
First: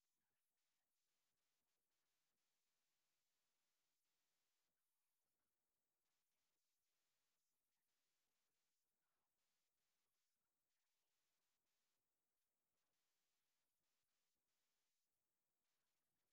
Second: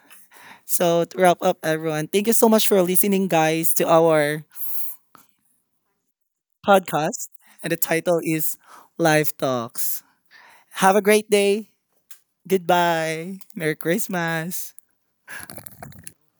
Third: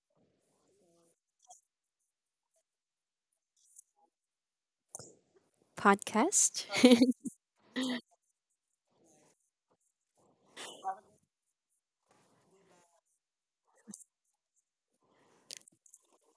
So to wrap up, everyone, thank you so much for listening, guys, to our podcast. podcast. And the title is Life Talks. Have a great day. Goodbye. Merry Christmas.